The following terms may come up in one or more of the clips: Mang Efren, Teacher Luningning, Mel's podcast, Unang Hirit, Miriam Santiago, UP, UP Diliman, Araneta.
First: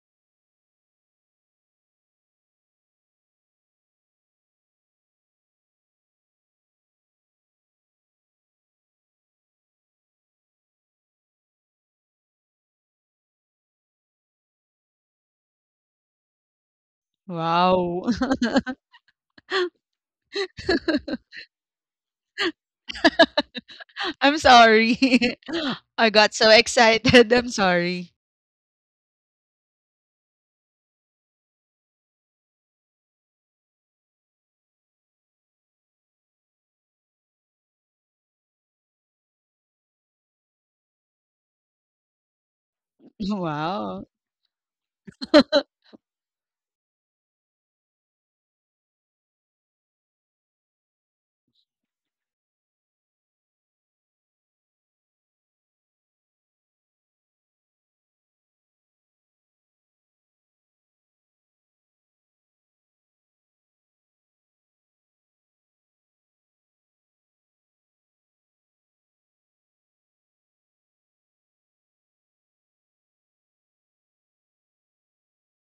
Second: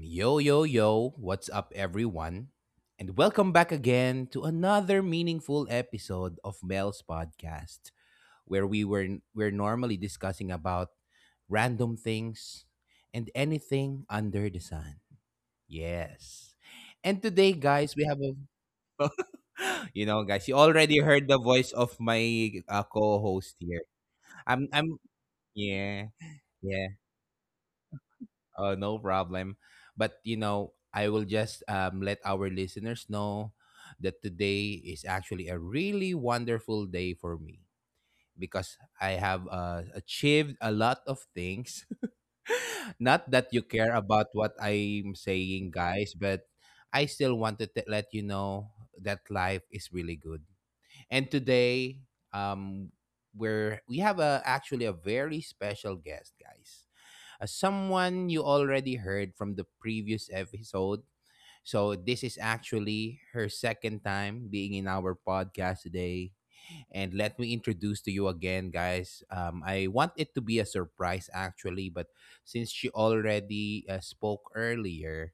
Yo, yo, yo, what's up, everyone? And welcome back again to another meaningful episode of Mel's podcast, where we're normally discussing about random things and anything under the sun. Yes. And today, guys, we Wow. have a you know, guys, you already heard the voice of my co-host here. I'm I'm sorry. I yeah. got so Yeah. excited. I'm sorry. Oh, no problem. But you know, I will just let our listeners know that today is actually a really wonderful day for me because I have achieved a lot of things. Not that you Wow. care about what I'm saying, guys, but I still wanted to let you know that life is really good. And today, um, we have a actually a very special guest, guys, as someone you already heard from the previous episode. So, this is actually her second time being in our podcast today. And let me introduce to you again, guys. I want it to be a surprise, actually, but since she already spoke earlier,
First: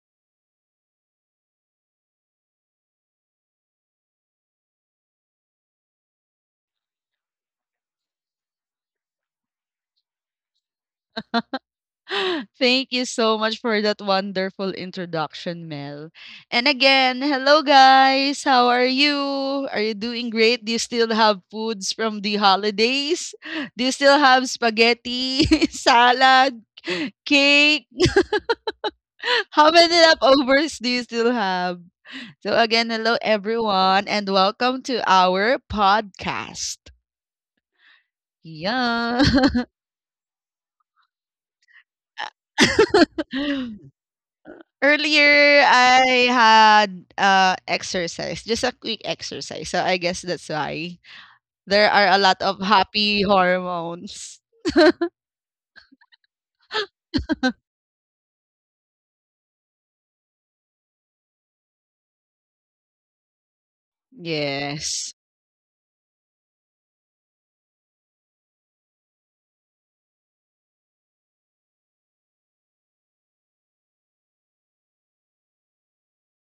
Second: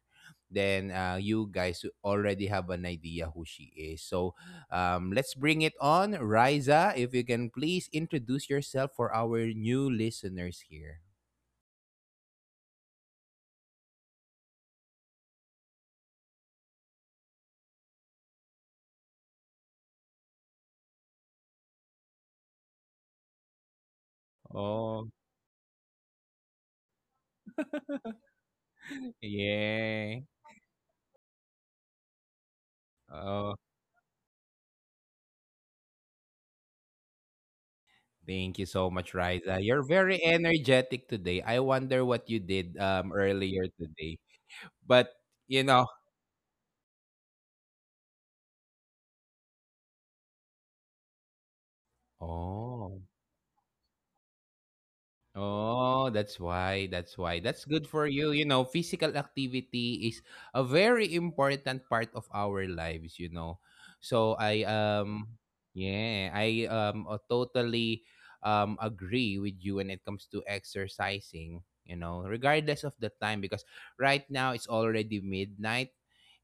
then you guys already have an idea who she is. So, let's bring it on. Riza, if you can please introduce yourself for our new listeners here. Thank you so much for that wonderful introduction, Mel. And again, hello guys. How are you? Are you doing great? Do you still have foods from the holidays? Do you still have Oh, spaghetti, salad, cake? How many yeah. leftovers do you still have? So again, hello Oh, everyone and welcome to our podcast. thank you so much, Yeah. Riza. You're very energetic today. I wonder what you did earlier today. But you Earlier, know, I had exercise, just a quick exercise. So I guess that's why there are a lot of oh. happy hormones. Oh, that's why. That's why. That's good for you. You know, physical activity is a very important part of our lives, you know. So I Yes. um yeah, I totally agree with you when it comes to exercising, you know, regardless of the time because right now it's already midnight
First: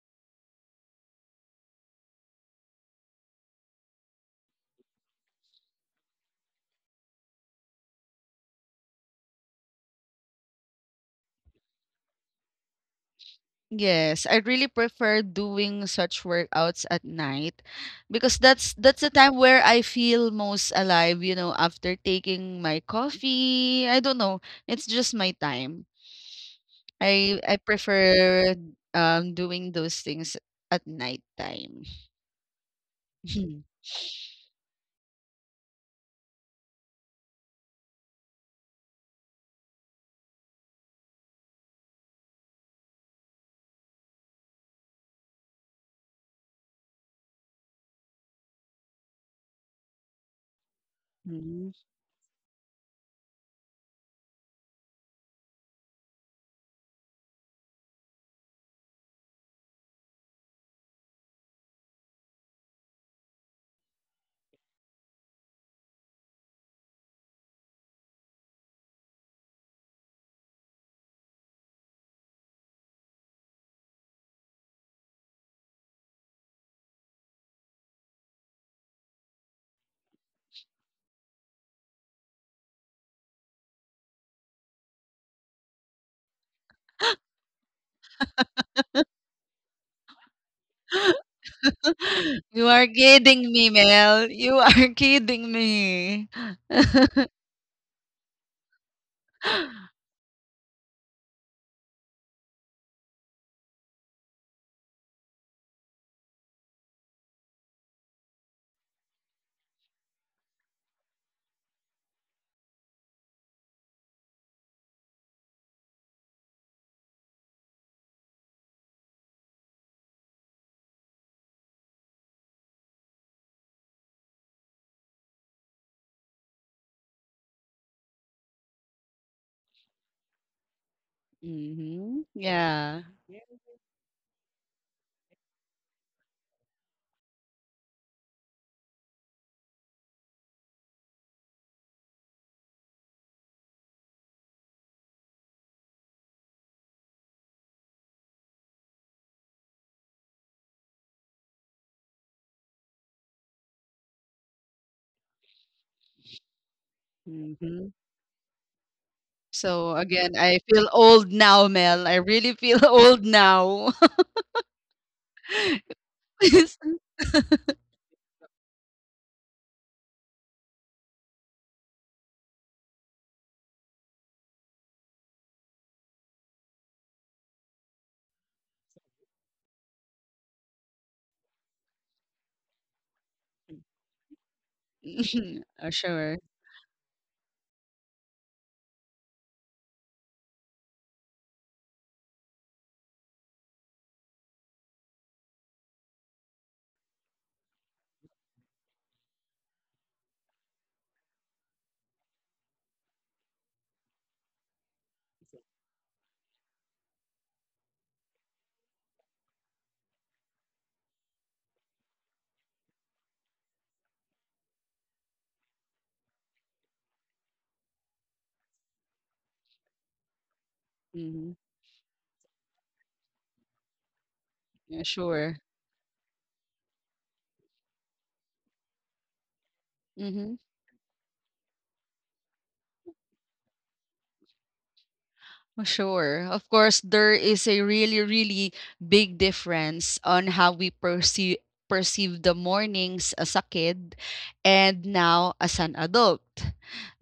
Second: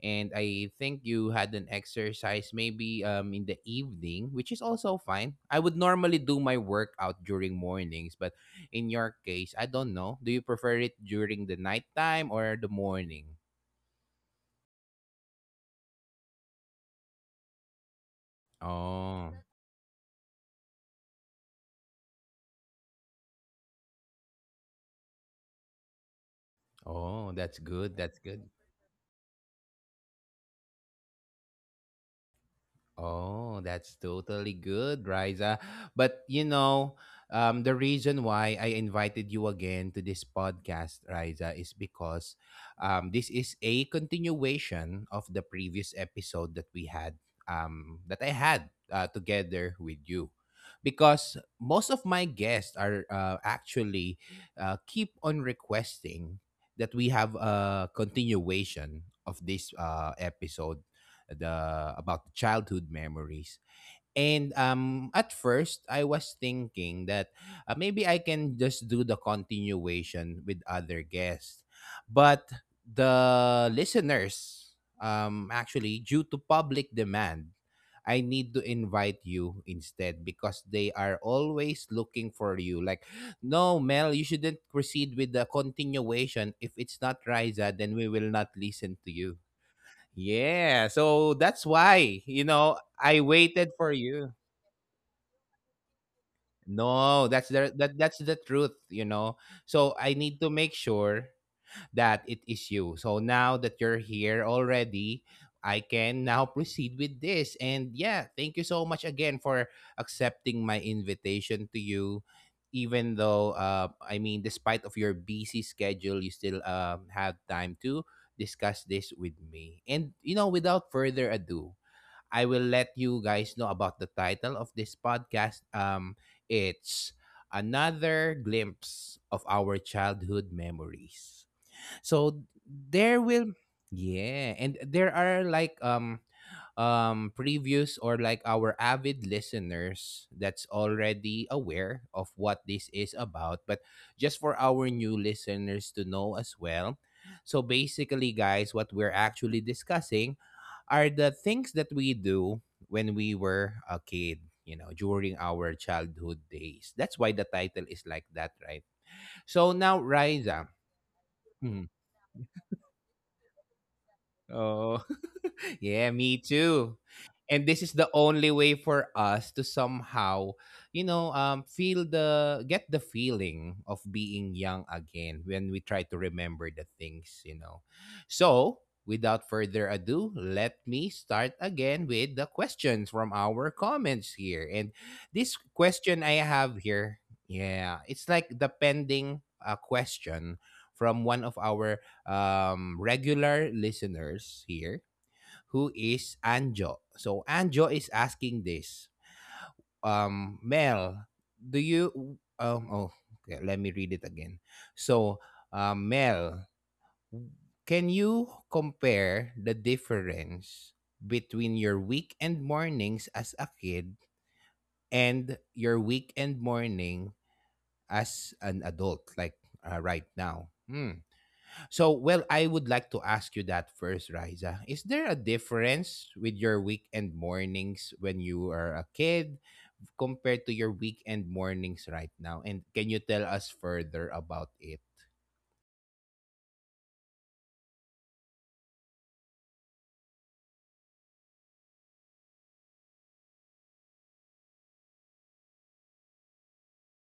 and I think you had an exercise maybe in the evening, which is also fine. I would normally do my workout during mornings, but in your case, I don't know. Do you prefer it during the nighttime or the morning? Yes, I really prefer doing such workouts at night because that's the Oh, time where I feel most alive, you know, after taking my coffee. I don't know. It's just my time. oh, I that's I good. That's good. prefer, doing those things at nighttime. Oh, that's totally good, Riza. But you know, the reason why I invited you again to this podcast, Riza, is because this is a continuation of the previous episode that we had, that I had together with you. Because Mhm. most of my guests are actually keep on requesting that we have a continuation of this episode the about the childhood memories. And at first, I was thinking that maybe I can just do the continuation with other guests, but the listeners, actually, due to public demand, I need to invite you instead because they are always looking for you. Like, no, Mel, you shouldn't proceed with the continuation. If it's not Riza, then we will not listen to you. Yeah, so that's why, you You know, are I kidding waited me, for Mel. you. You are kidding me. No, that that's the truth, you know. So I need to make sure that it is you. So now that you're here already, I can now proceed with this. And yeah, thank you so much again for accepting my invitation to you. Even though I mean despite of your busy schedule, you still have time to discuss this with me. And you know, without further ado, I will let you guys know about the title of this podcast. It's another glimpse of our childhood memories. Mhm, So yeah. there will yeah, and there are like previews or like our avid listeners that's already aware of what this is about, but just for our new listeners to know as well, so basically guys what we're actually discussing are the things that we do when we were a kid, you know, during our childhood days. That's why the title Mhm. is like that, right? So So now, again, I Riza, feel old now, hmm, Mel. I really feel old now. oh, yeah, me too. And this is the only way for us to somehow, you know, feel the get the feeling of being young again when we try to remember the things, you know. So, without further ado, let me start again with the questions from our comments here. And Yes. Mhm. this Uh, question sure. I have here, yeah, it's like the pending question from one of our regular listeners here, who is Anjo. So Anjo is asking this. Mel, do you? Um, oh, okay, let me read it again. So, Mel, can you compare the difference between your weekend mornings as a kid and your weekend morning as an adult, like right now? Hmm. Hmm. So, well, I would like to ask you that first, Riza. Yeah, Is there a sure. difference with your weekend mornings when you are a kid Mm-hmm. compared to your weekend mornings right now? And can you tell us further about it? Sure. Of course, there is a really, really big difference on how we perceive the mornings as a kid and now as an adult.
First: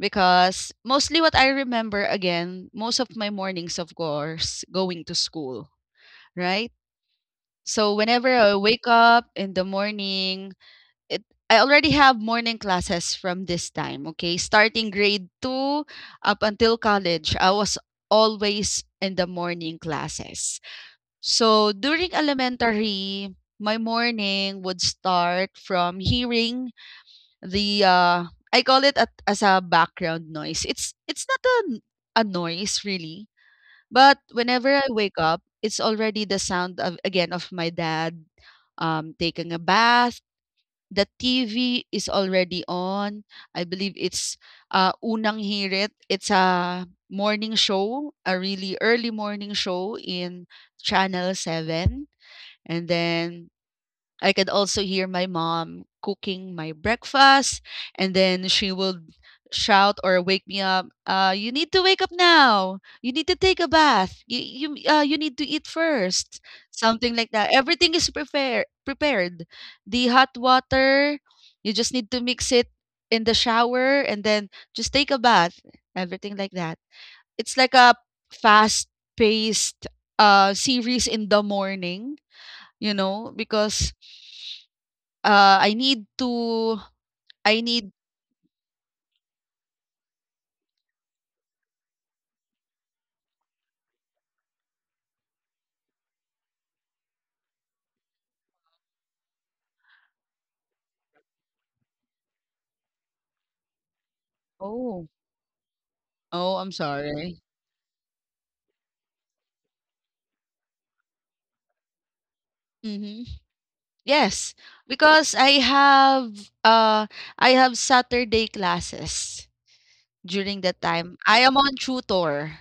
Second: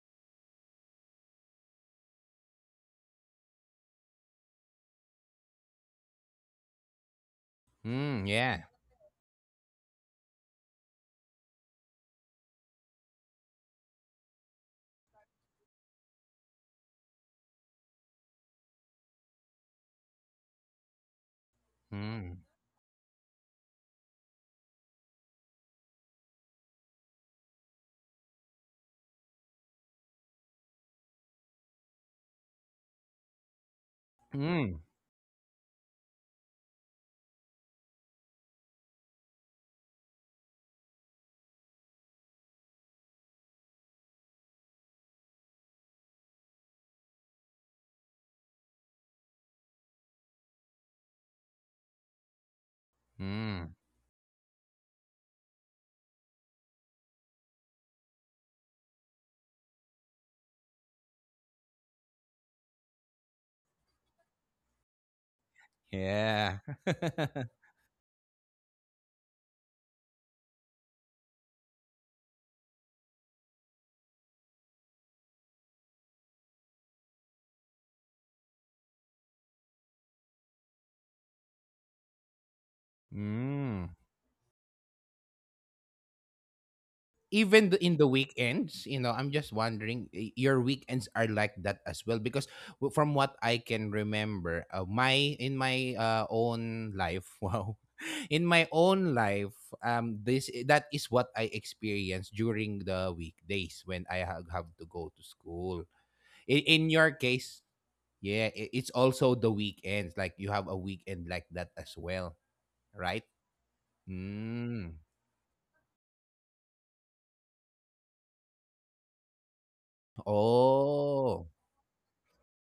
Because mostly what I remember again, most of my mornings, of course, going to school, right? So Mm, whenever I yeah. wake up in the morning, it I already have morning classes from this time, okay? Starting grade 2 up until college, I was always in the morning classes. So during Mm, elementary, my morning would start from hearing the I call it at, as a background noise. It's not a noise really. But whenever mm, I wake up, it's already the sound of again of my dad taking a bath. The TV is already on. I believe it's Unang Hirit. It's a morning show, a really early morning show in Channel 7. And then mm, I could also hear my mom cooking my breakfast, and then she would shout or wake me up. You need to wake up now. You need to take a bath. You need to eat first. yeah. Something like that. Everything is prepared. Prepared. The hot water. You just need to mix it in the shower, and then just take a bath. Everything like that. It's like a fast-paced series in the morning. You know, because Mm. I need to I even th- need in the weekends, you know, I'm just wondering, your weekends are like that as well? Because from what I can remember, my in my own life, wow, in my own life, that is what I experience during the weekdays when I have to oh, go to school. oh, In, I'm in your sorry. case, yeah, it's also the weekends. Like you have a weekend like that as well, right? Mhm. Yes, Mm. because uh I have Saturday classes during that time. I Oh, am on tutor.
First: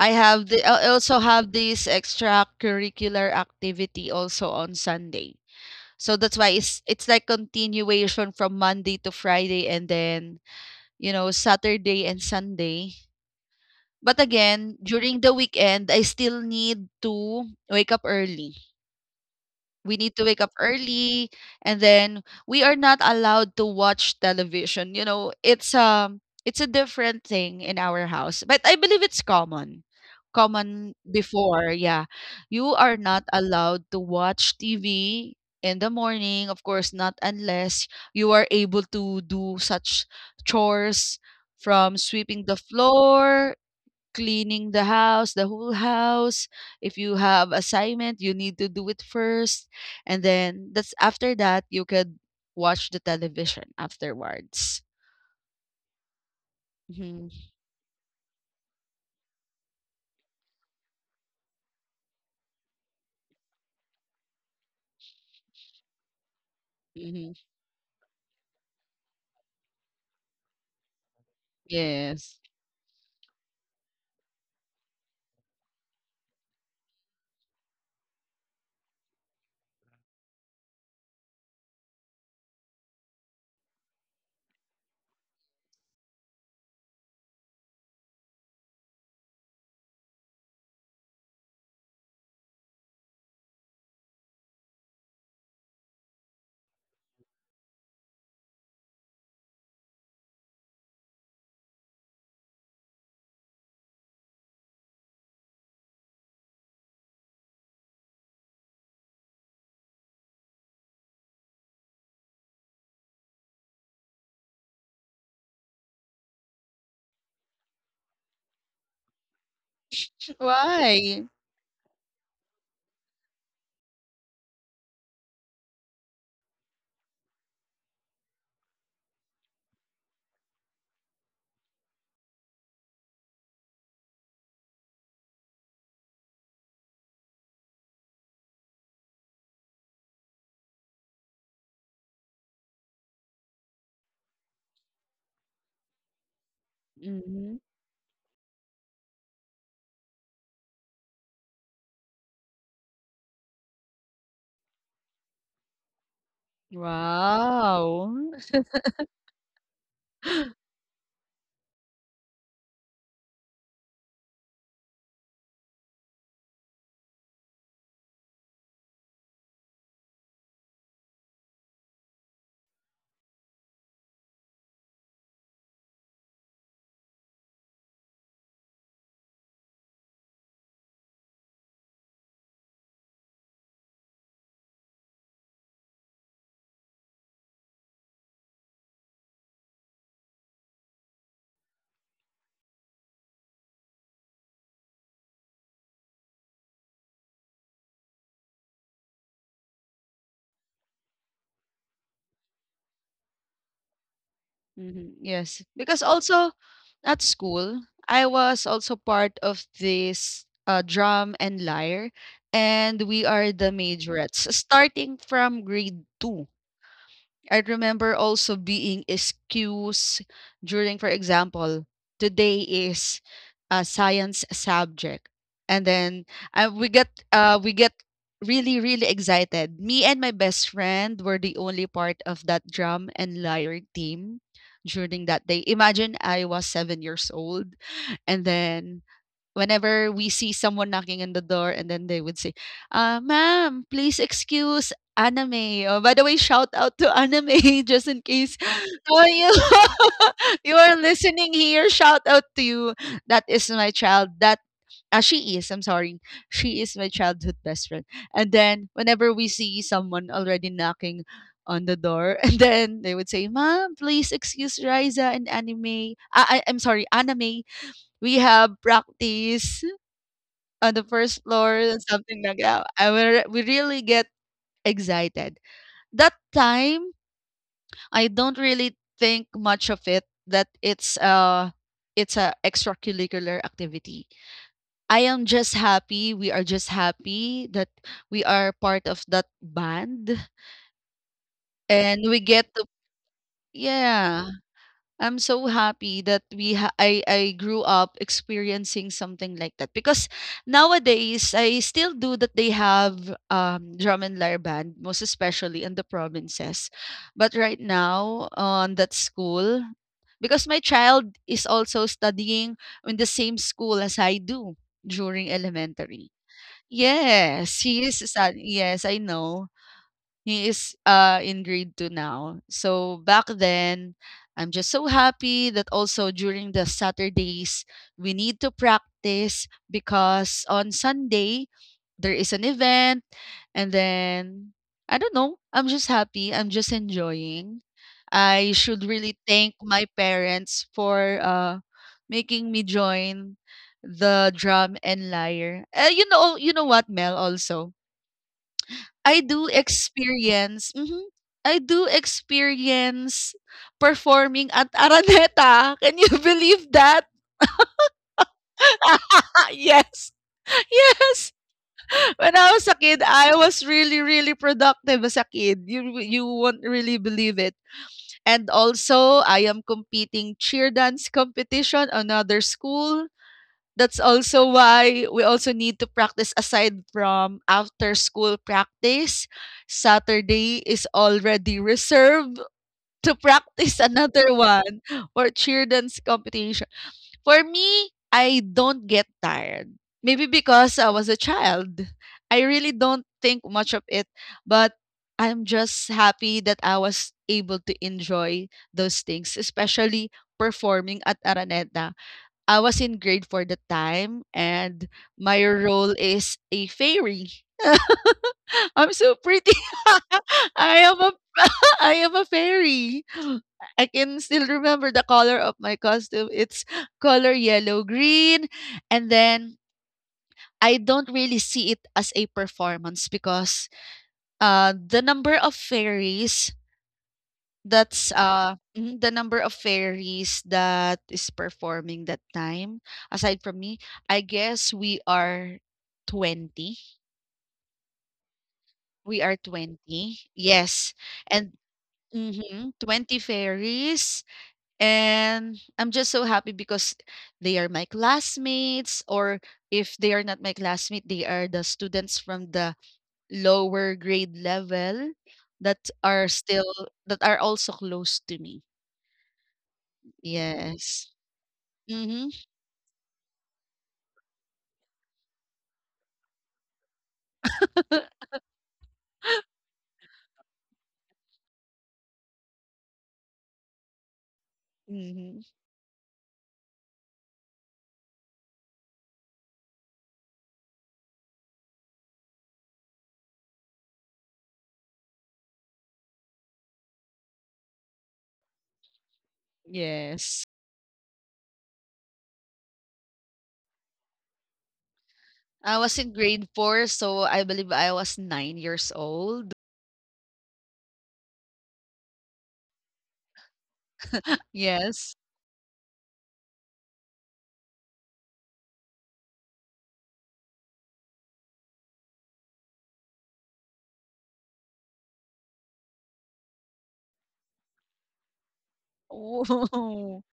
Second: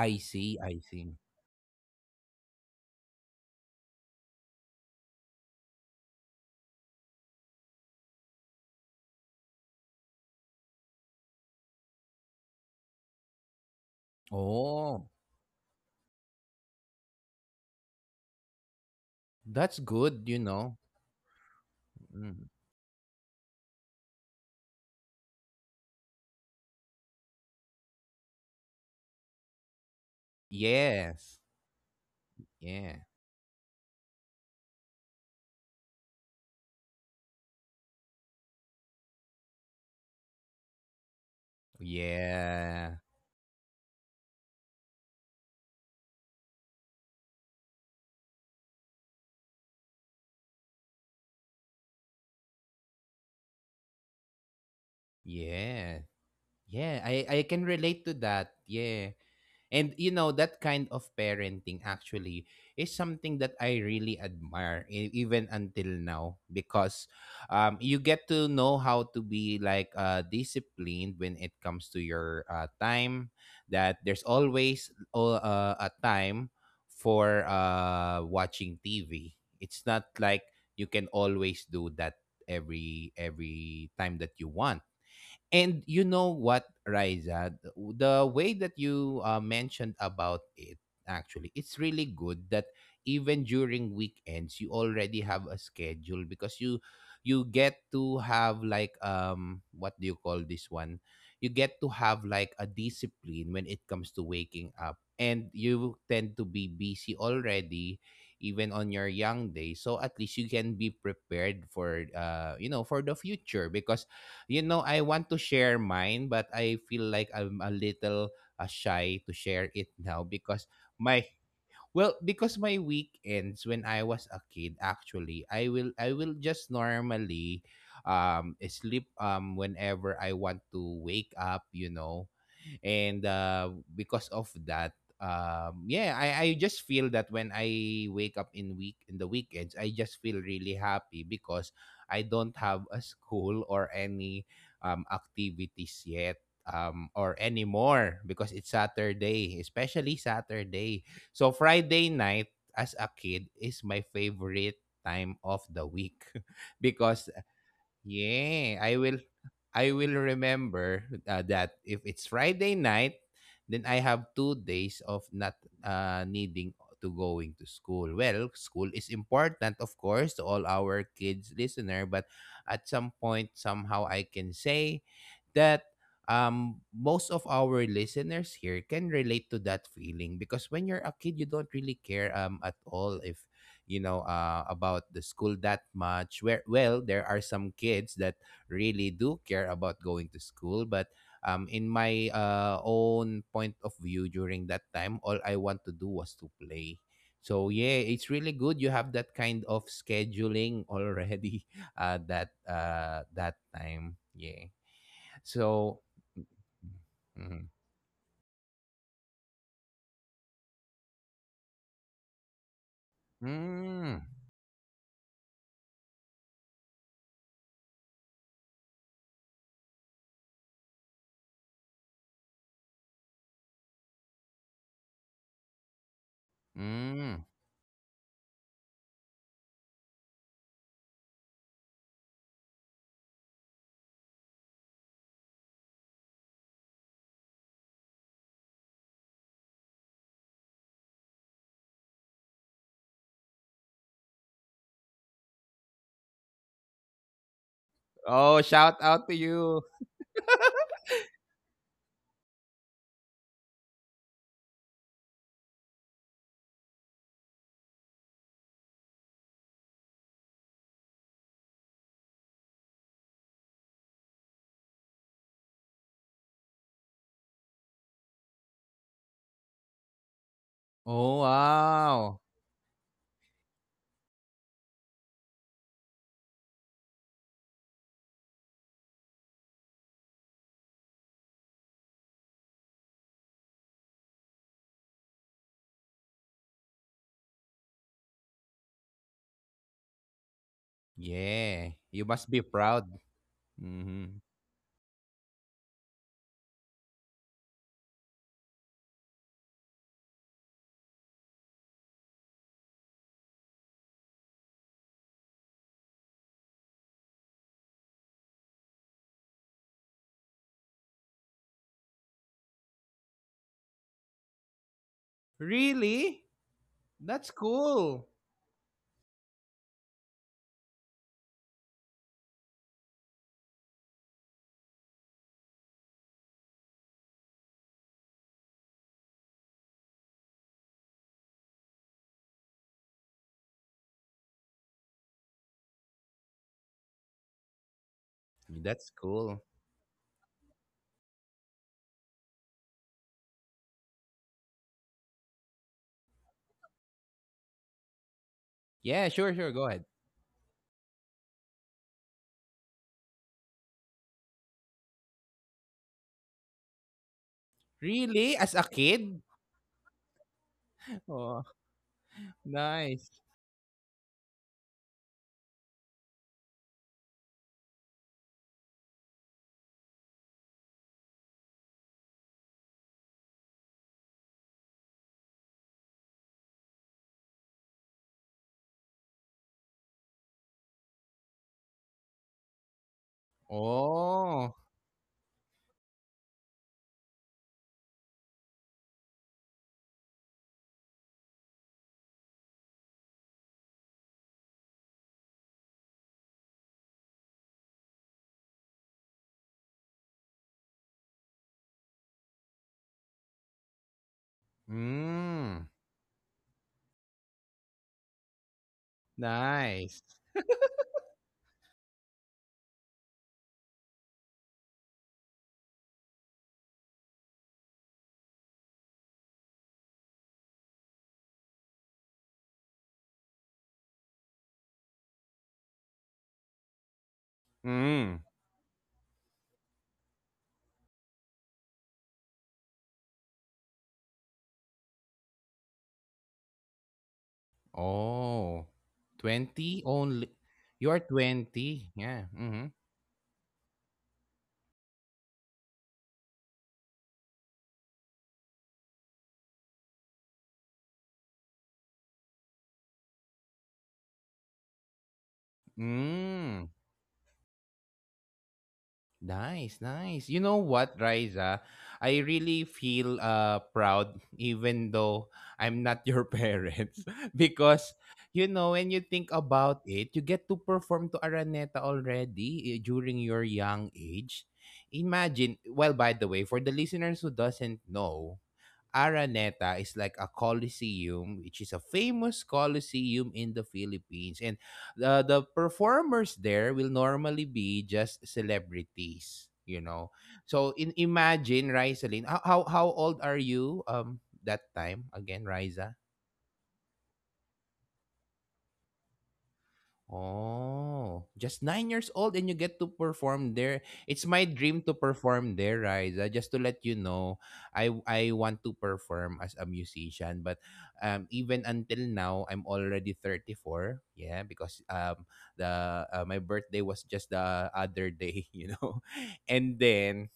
see. I I see. also have this extracurricular activity also on Sunday. So that's why it's like continuation from Monday to Friday and then, you know, Saturday and Sunday. But again, Oh, during the weekend, I still need to wake up early. that's We need good, to you wake up know. early, and then Mm. we are not allowed to watch television. You know, it's a different thing in our house, but I believe it's common. Common Yes. before, yeah. You Yeah. are not allowed to watch TV in the morning, of course, not unless you are able to do such chores, from sweeping the Yeah. floor, cleaning the house, the whole house. If you have assignment, you need to do it first. And then that's after that you could watch the television afterwards. Yeah. Yeah. I Hmm. can relate to that. Yeah. And you know that kind of parenting actually is something that I really admire even until now because Hmm. You get to know how to be like disciplined when it comes to Yes. your time, that there's always a time for watching TV. It's not like you can always do that every time that you want, and you know what, Riza, the way that you mentioned about it, actually, it's really good that even during weekends you already have a schedule because you get to have like what do you call this one? You get to have like a discipline when it comes to waking up and you tend to be busy already even on your young days, so at least you can be prepared for you know for the future because you know, I want to share mine, but I feel like I'm a little shy to share it now because Why? my well, because my weekends when I was a kid, actually, I will just normally sleep whenever I want to wake up, you know, and because of that yeah, I just feel that when I wake up in the weekends I just feel really happy because I don't have a school or any activities yet, or Hmm. anymore because it's Saturday, especially Saturday, so Friday night as a kid is my favorite time of the week because Wow. yeah, I will remember that if it's Friday night, then I have 2 days of not needing to going to school. Well, school is important, of course, to all our kids listener, but at some point somehow I can say that most of our listeners here can relate to that feeling because when you're a kid you don't really care at all if you know about the school that much, where well there are some kids that really do care about going to school, but in my own point of view during that time all I want to do was to play, so yeah it's really good you have that kind of scheduling already, that time, yeah, Mhm, yes, because so also at school, mhm. I was also part of this drum and lyre, and we are the Mm, majorettes starting from grade two. I remember also being excused during, for example, today is a science subject, and then mm. we get really really excited. Me and my best friend were the only part of that drum and lyre team during that day. Imagine I was 7 years old, and then whenever we see someone knocking on the door and then they would say, ma'am, please excuse anime. Oh, by the way, shout out to anime just in case, Oh, shout oh, out to you. you, you are listening here. Shout out to you. That is my child. I'm sorry. She is my childhood best friend. And then whenever we see someone already knocking on the door, and then they would say, Ma'am, please excuse Riza and anime. I'm sorry, anime, we have practice on the first Oh floor, something wow. like that. I will we really get excited. That time, I don't really think much of it that it's a extracurricular activity. I am just happy. We are just happy that we are part of that band, Yeah, and you we must get be to, proud. yeah. Mhm. I'm so happy that I grew up experiencing something like that, because nowadays I still do that, they have drum and lyre band most especially in the provinces, but right now on that school because my child is also studying in the same school as I do during elementary. Really? That's Yes, he is cool. studying, yes, I know, he is in grade 2 now. So back then, I'm just so happy that also during the Saturdays, we need to practice because on Sunday, there is an event. And then, I don't know, I'm just happy. I'm just enjoying. I should That's really cool. thank my parents for making me join the drum and lyre. You know, you know what, Mel. Also, Yeah, I sure, do sure. Go ahead. experience mhm, I do experience performing at Araneta. Can you believe that? Really? As a kid? Yes. Yes. Oh, When I was a kid, nice. I was really, really productive as a kid. You won't really believe it. And also, I am competing cheer dance competition, another school. That's also why we also need to practice aside from after school practice. Saturday is already reserved to practice another Oh. one for cheerdance competition. For me, I don't get tired. Maybe because I was a child. I really don't think much of it, but I'm just happy that I was able to enjoy those things, especially performing at Araneta. I was in grade 4 that time, and my Mm. role is a fairy. I'm so pretty. Nice. I am a I am a fairy. I can still remember the color of my costume. It's color yellow green, and then I don't really see it as a performance because the number of fairies. That's, Mm. The number of fairies that is performing that time, aside from me, I guess we are 20. Oh. We are 20 only. 20, yes, You're and 20. Yeah. Mm-hmm. mhm, 20 fairies, and I'm just so happy because they are my classmates, or if they are not my classmate, they are the students from the lower grade level that are Mm. still that are also close to me. Nice, nice. You know what, Yes. Riza? I Mhm. really feel proud even though I'm not your parents because you know when you think about it, you get to perform to Araneta already eh, during your young age. Mhm. Imagine, well by the way, for the listeners who doesn't know, Araneta is like a coliseum, which is a famous coliseum in the Philippines. And the performers there will normally be just celebrities, you know. Yes. So in imagine, Rizaline, how old are you that time again, I was Riza? in grade 4, so I believe I was 9 years old. Oh, just 9 years old and you get to perform there. It's my dream to Yes. perform there, Riza. Just to let you know, I want to perform as a musician, but even until now, I'm already 34. Yeah, because the my birthday was just the other day, you know. And Oh. then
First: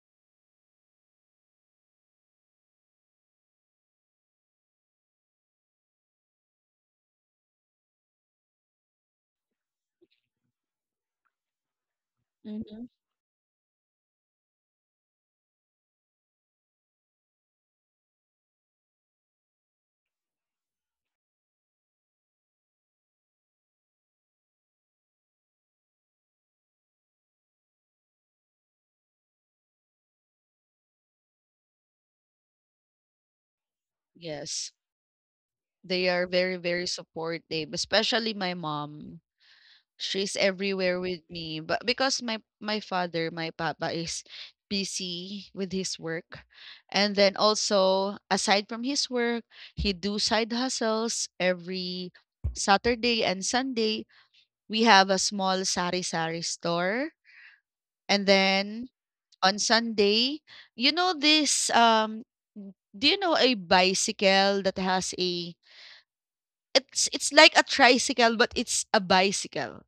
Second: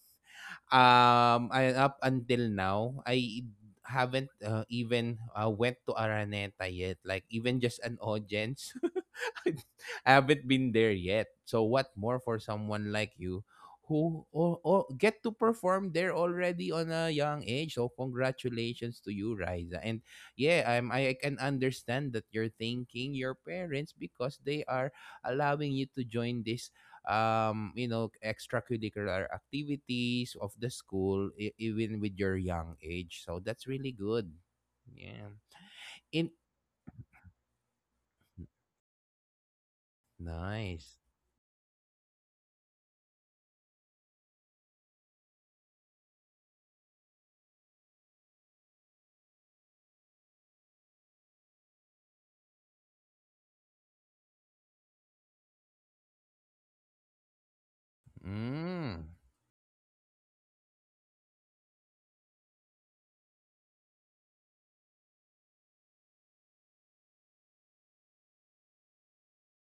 up until now, I haven't even went to Araneta yet. Like even just an audience. Haven't been there yet. So what more for Hmm. someone like you who or get to perform there already on a young age. So congratulations to you, Riza. And yeah, I can understand that you're thanking your parents because they are allowing you to join this extracurricular activities of the school even with your young age, so that's really good. Yes. Yeah. They are In. very, very supportive, especially my mom. She's everywhere Nice. with me. But because my father, my papa is busy with his work. And then also, aside from his work, he do side hustles every Saturday and Sunday, we have a small sari-sari store. And then Mm. on Sunday, you know this, do you know a bicycle that has a, it's like a tricycle but it's a bicycle.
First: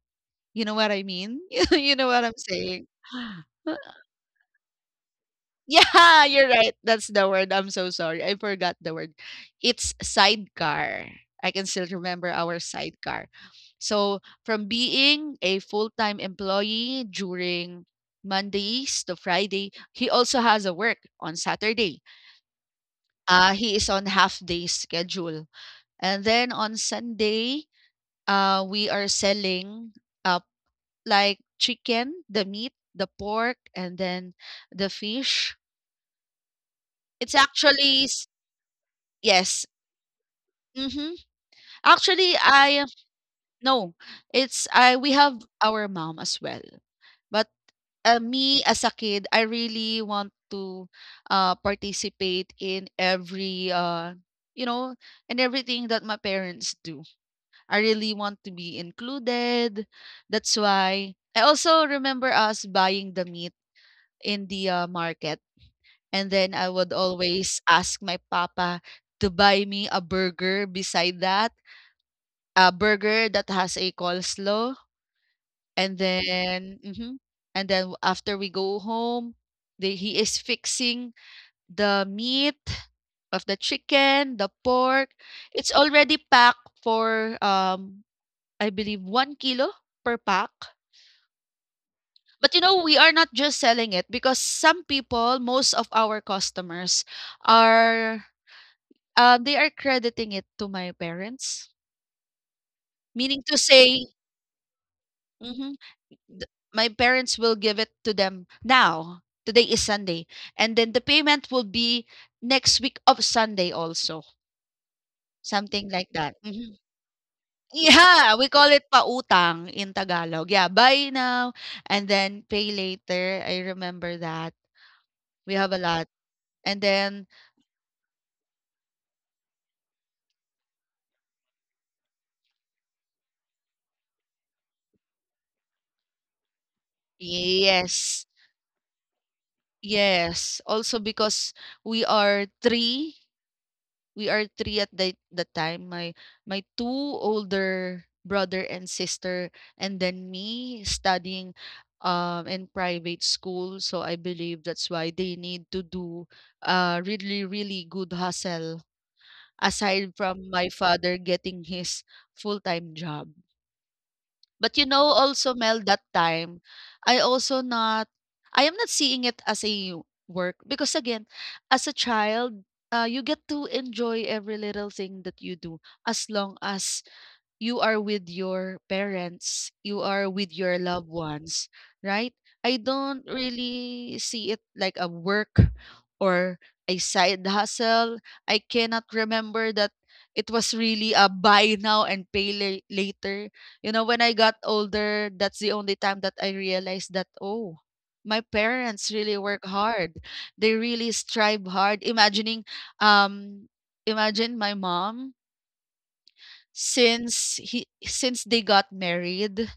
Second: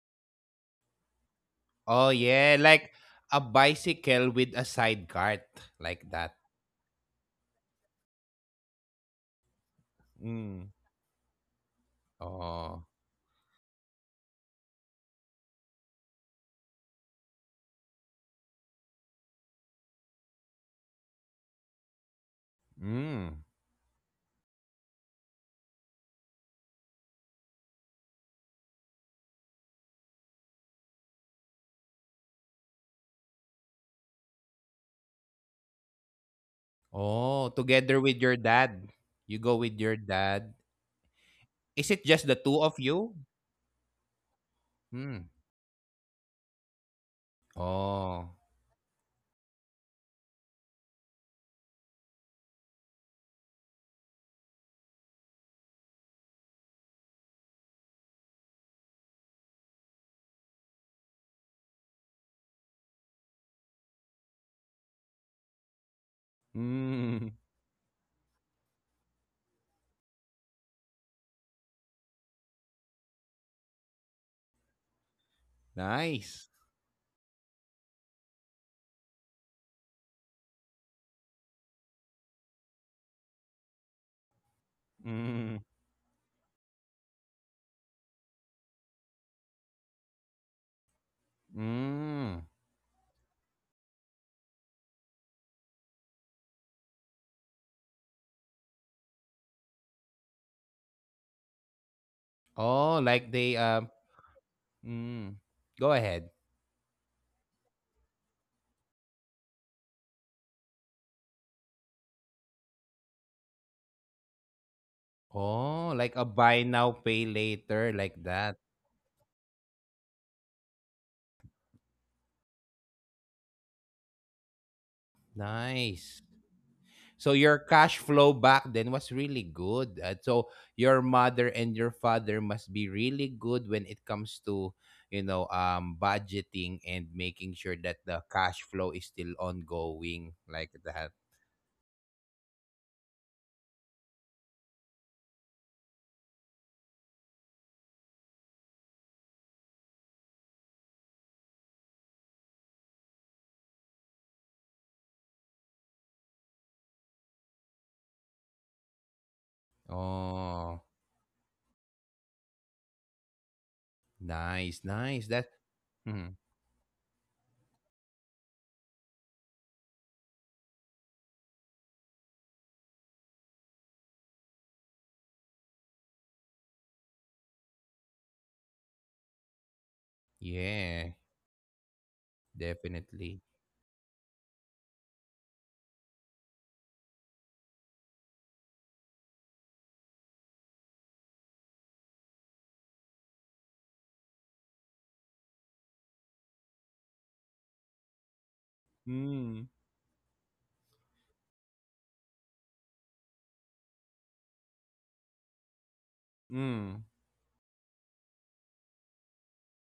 You know what I mean? You know Oh what I'm yeah, saying? like a bicycle with a side cart Yeah, like that. you're right. That's the word. I'm so sorry. I forgot the word. It's Mm. sidecar. I can still remember our Oh. sidecar. So, from being a full time employee during Mondays to Friday, he also has a work on Saturday. Mm. He is on half day schedule. And then on Sunday, we are selling uh, like chicken, the meat, the pork, and then the fish. It's Oh, together actually with s-. your dad. You go Yes. with your dad. Mhm. Is it just the Actually, two of I, you? no. It's I We Mm. have our mom as well. But Oh. me as a kid, I really want to participate in every, you know, in everything that my parents do. I really want to be included. That's why I also remember us buying the meat in the market, and then I would Mm. always ask my papa to buy me a burger beside that, a burger that has a coleslaw, and Nice. then and then after we go home, the he is fixing the meat of the chicken, the pork. Mm. It's already packed for, I believe 1 kilo per pack. Mm. But, you know, we are not just selling it because some people, most of our customers are, they are crediting it to my parents. Oh, like Meaning they to say. mm. Mhm. Go ahead. Th My parents will give it to them now. Today is Sunday. And then the payment will be next week of Sunday also. Oh, Something like like a that. buy Mhm. now pay later like Yeah, that. we call it pautang in Tagalog. Yeah, buy now and then pay later. I remember that. We have a lot. Nice. And So then your cash flow back then was really good. So your mother and your father must be really good when it comes to, budgeting and making sure that the yes. cash flow is still ongoing Yes. like Also that. because we are three we are 3 at the time. My 2 older brother and sister and then me studying in private school. So I believe that's why they need to do really really good hustle aside from my Oh, father getting his full-time job. nice, But you know nice. That also Mel that mm, time, I also not I am not seeing it as a work because again, as a child, you get to enjoy every little thing that you do as long as you are with your parents, you are with your yeah, loved ones, right? I don't definitely. really see it like a work or a side hustle. I cannot remember that it was really a buy now and later. You know, when I got older, that's the only time that I realized that, oh, my parents really Mm, work hard. They really strive hard. Um, Imagine my mom mm, since they got married,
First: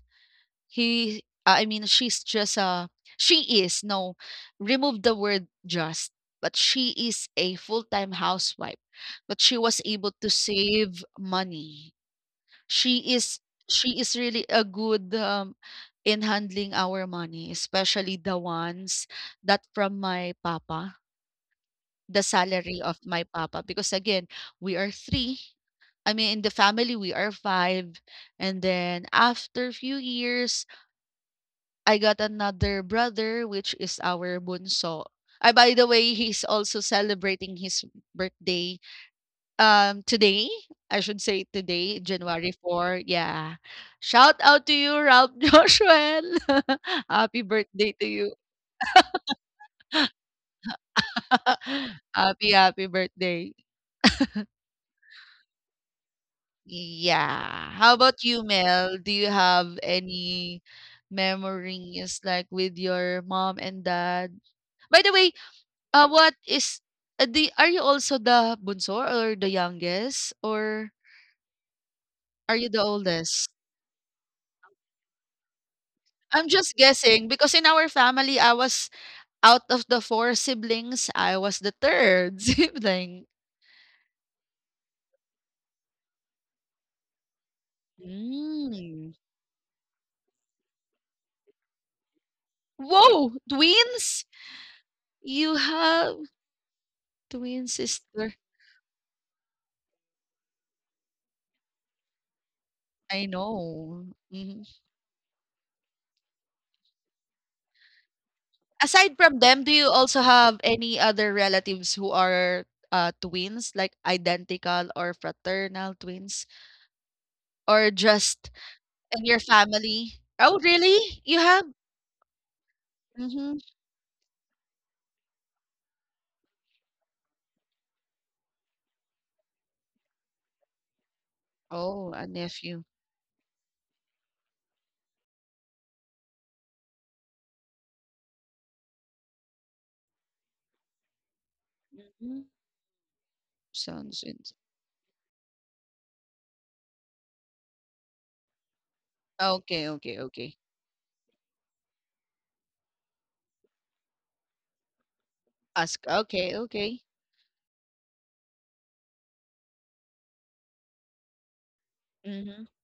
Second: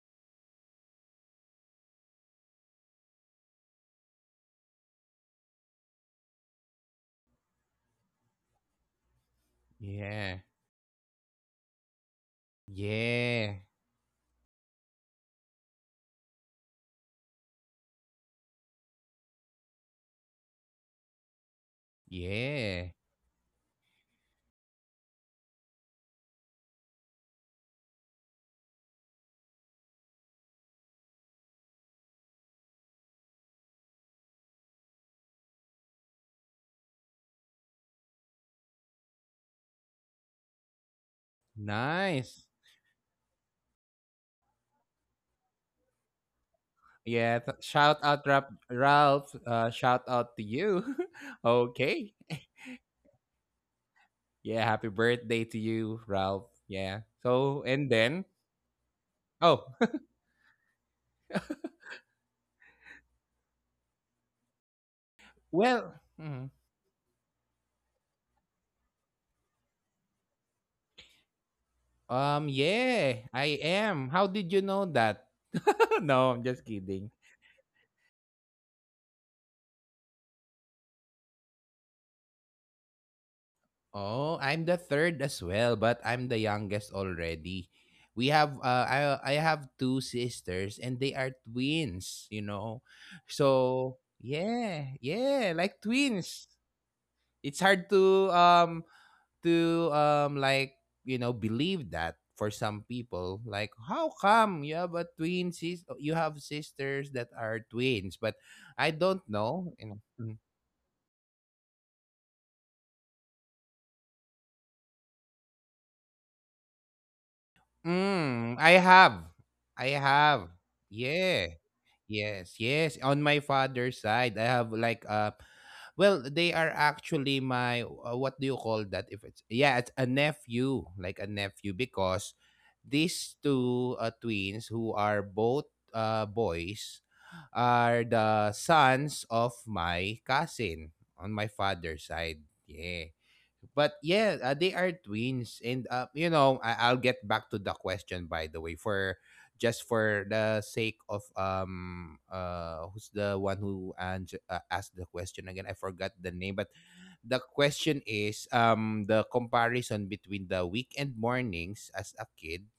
he I mean she's just a she is no remove the word just, but she is a full-time housewife, but she was able to yeah. save money. She is Yeah. she is really a good in handling our money, especially the ones that from my papa, the salary Yeah. of my papa, because again we are three I mean, in the family, we are five. And then after few years, I got another brother, which is our bunso. Ah, by the way, he's also celebrating his birthday today. I should say today, Nice. January 4. Yeah. Shout out to you, Ralph Joshua. Yeah, Happy birthday shout to out you. Ralph, shout out to you. Okay. Happy, happy birthday. Yeah, happy birthday to you, Ralph. Yeah. So, Yeah. and How then, about you, Mel? Do you oh, have any memories like with your mom and dad? By the way, well, what mhm. is the are you also the bunso or the youngest, or are you the Yeah, oldest? I am. How did you know that? No, I'm I'm just just kidding. guessing because in our family, I was out of the four siblings, I was the third sibling. Oh, I'm the third as well, but I'm the youngest already. We have, Mm. I have two sisters and they are twins, you know. Whoa, So, twins! yeah, You yeah, like have twins. It's twin hard sister. To like you know believe that for some I people like know. how Mm-hmm. come you have a twin sis. Oh, you have sisters that are twins but I Aside from don't them, do you know you know also mm, have any other relatives who are, twins, like identical or fraternal twins, or just Mm, i in your have I family? Oh, have really? You yeah. have? Yes, yes, on my Mhm. father's side I have like uh. Well, they are actually my what do you call that? If it's yeah, it's a nephew, like a nephew, Oh, a because nephew. these two twins who are both boys are the sons of my cousin on my father's side. Mhm. Yeah. But Sounds yeah, int. They are twins, and you know, I'll get back to the question. By the way, for just Okay, okay, for okay. the sake of who's the one who and asked the question again? I Ask forgot the name, okay, but okay. the question is the comparison between the weekend mornings as a Mhm, kid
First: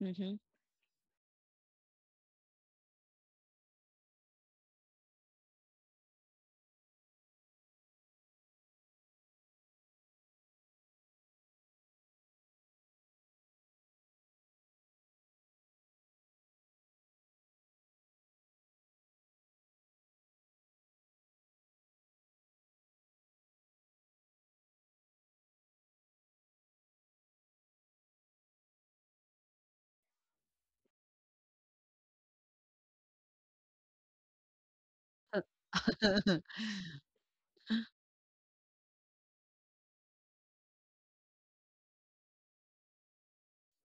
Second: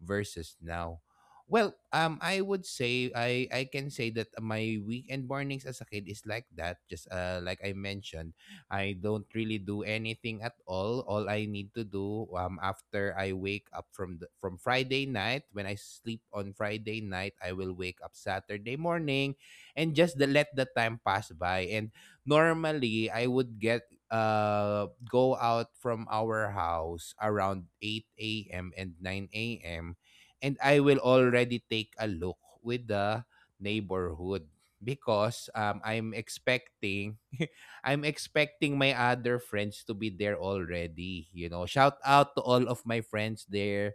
mhm. versus now. Well, I would say I can say that my weekend mornings as a kid is like that. Just like I mentioned, I don't really do anything at all. All I need to do after I wake up from from Friday night, when I sleep on Friday night, I will wake up Saturday morning, and just let the time pass by. And normally, I would get go out from our house around 8 a.m. and 9 a.m., and I will already take a look with the neighborhood because I'm expecting I'm expecting my other friends to be there already, you know. Shout out to all of my friends there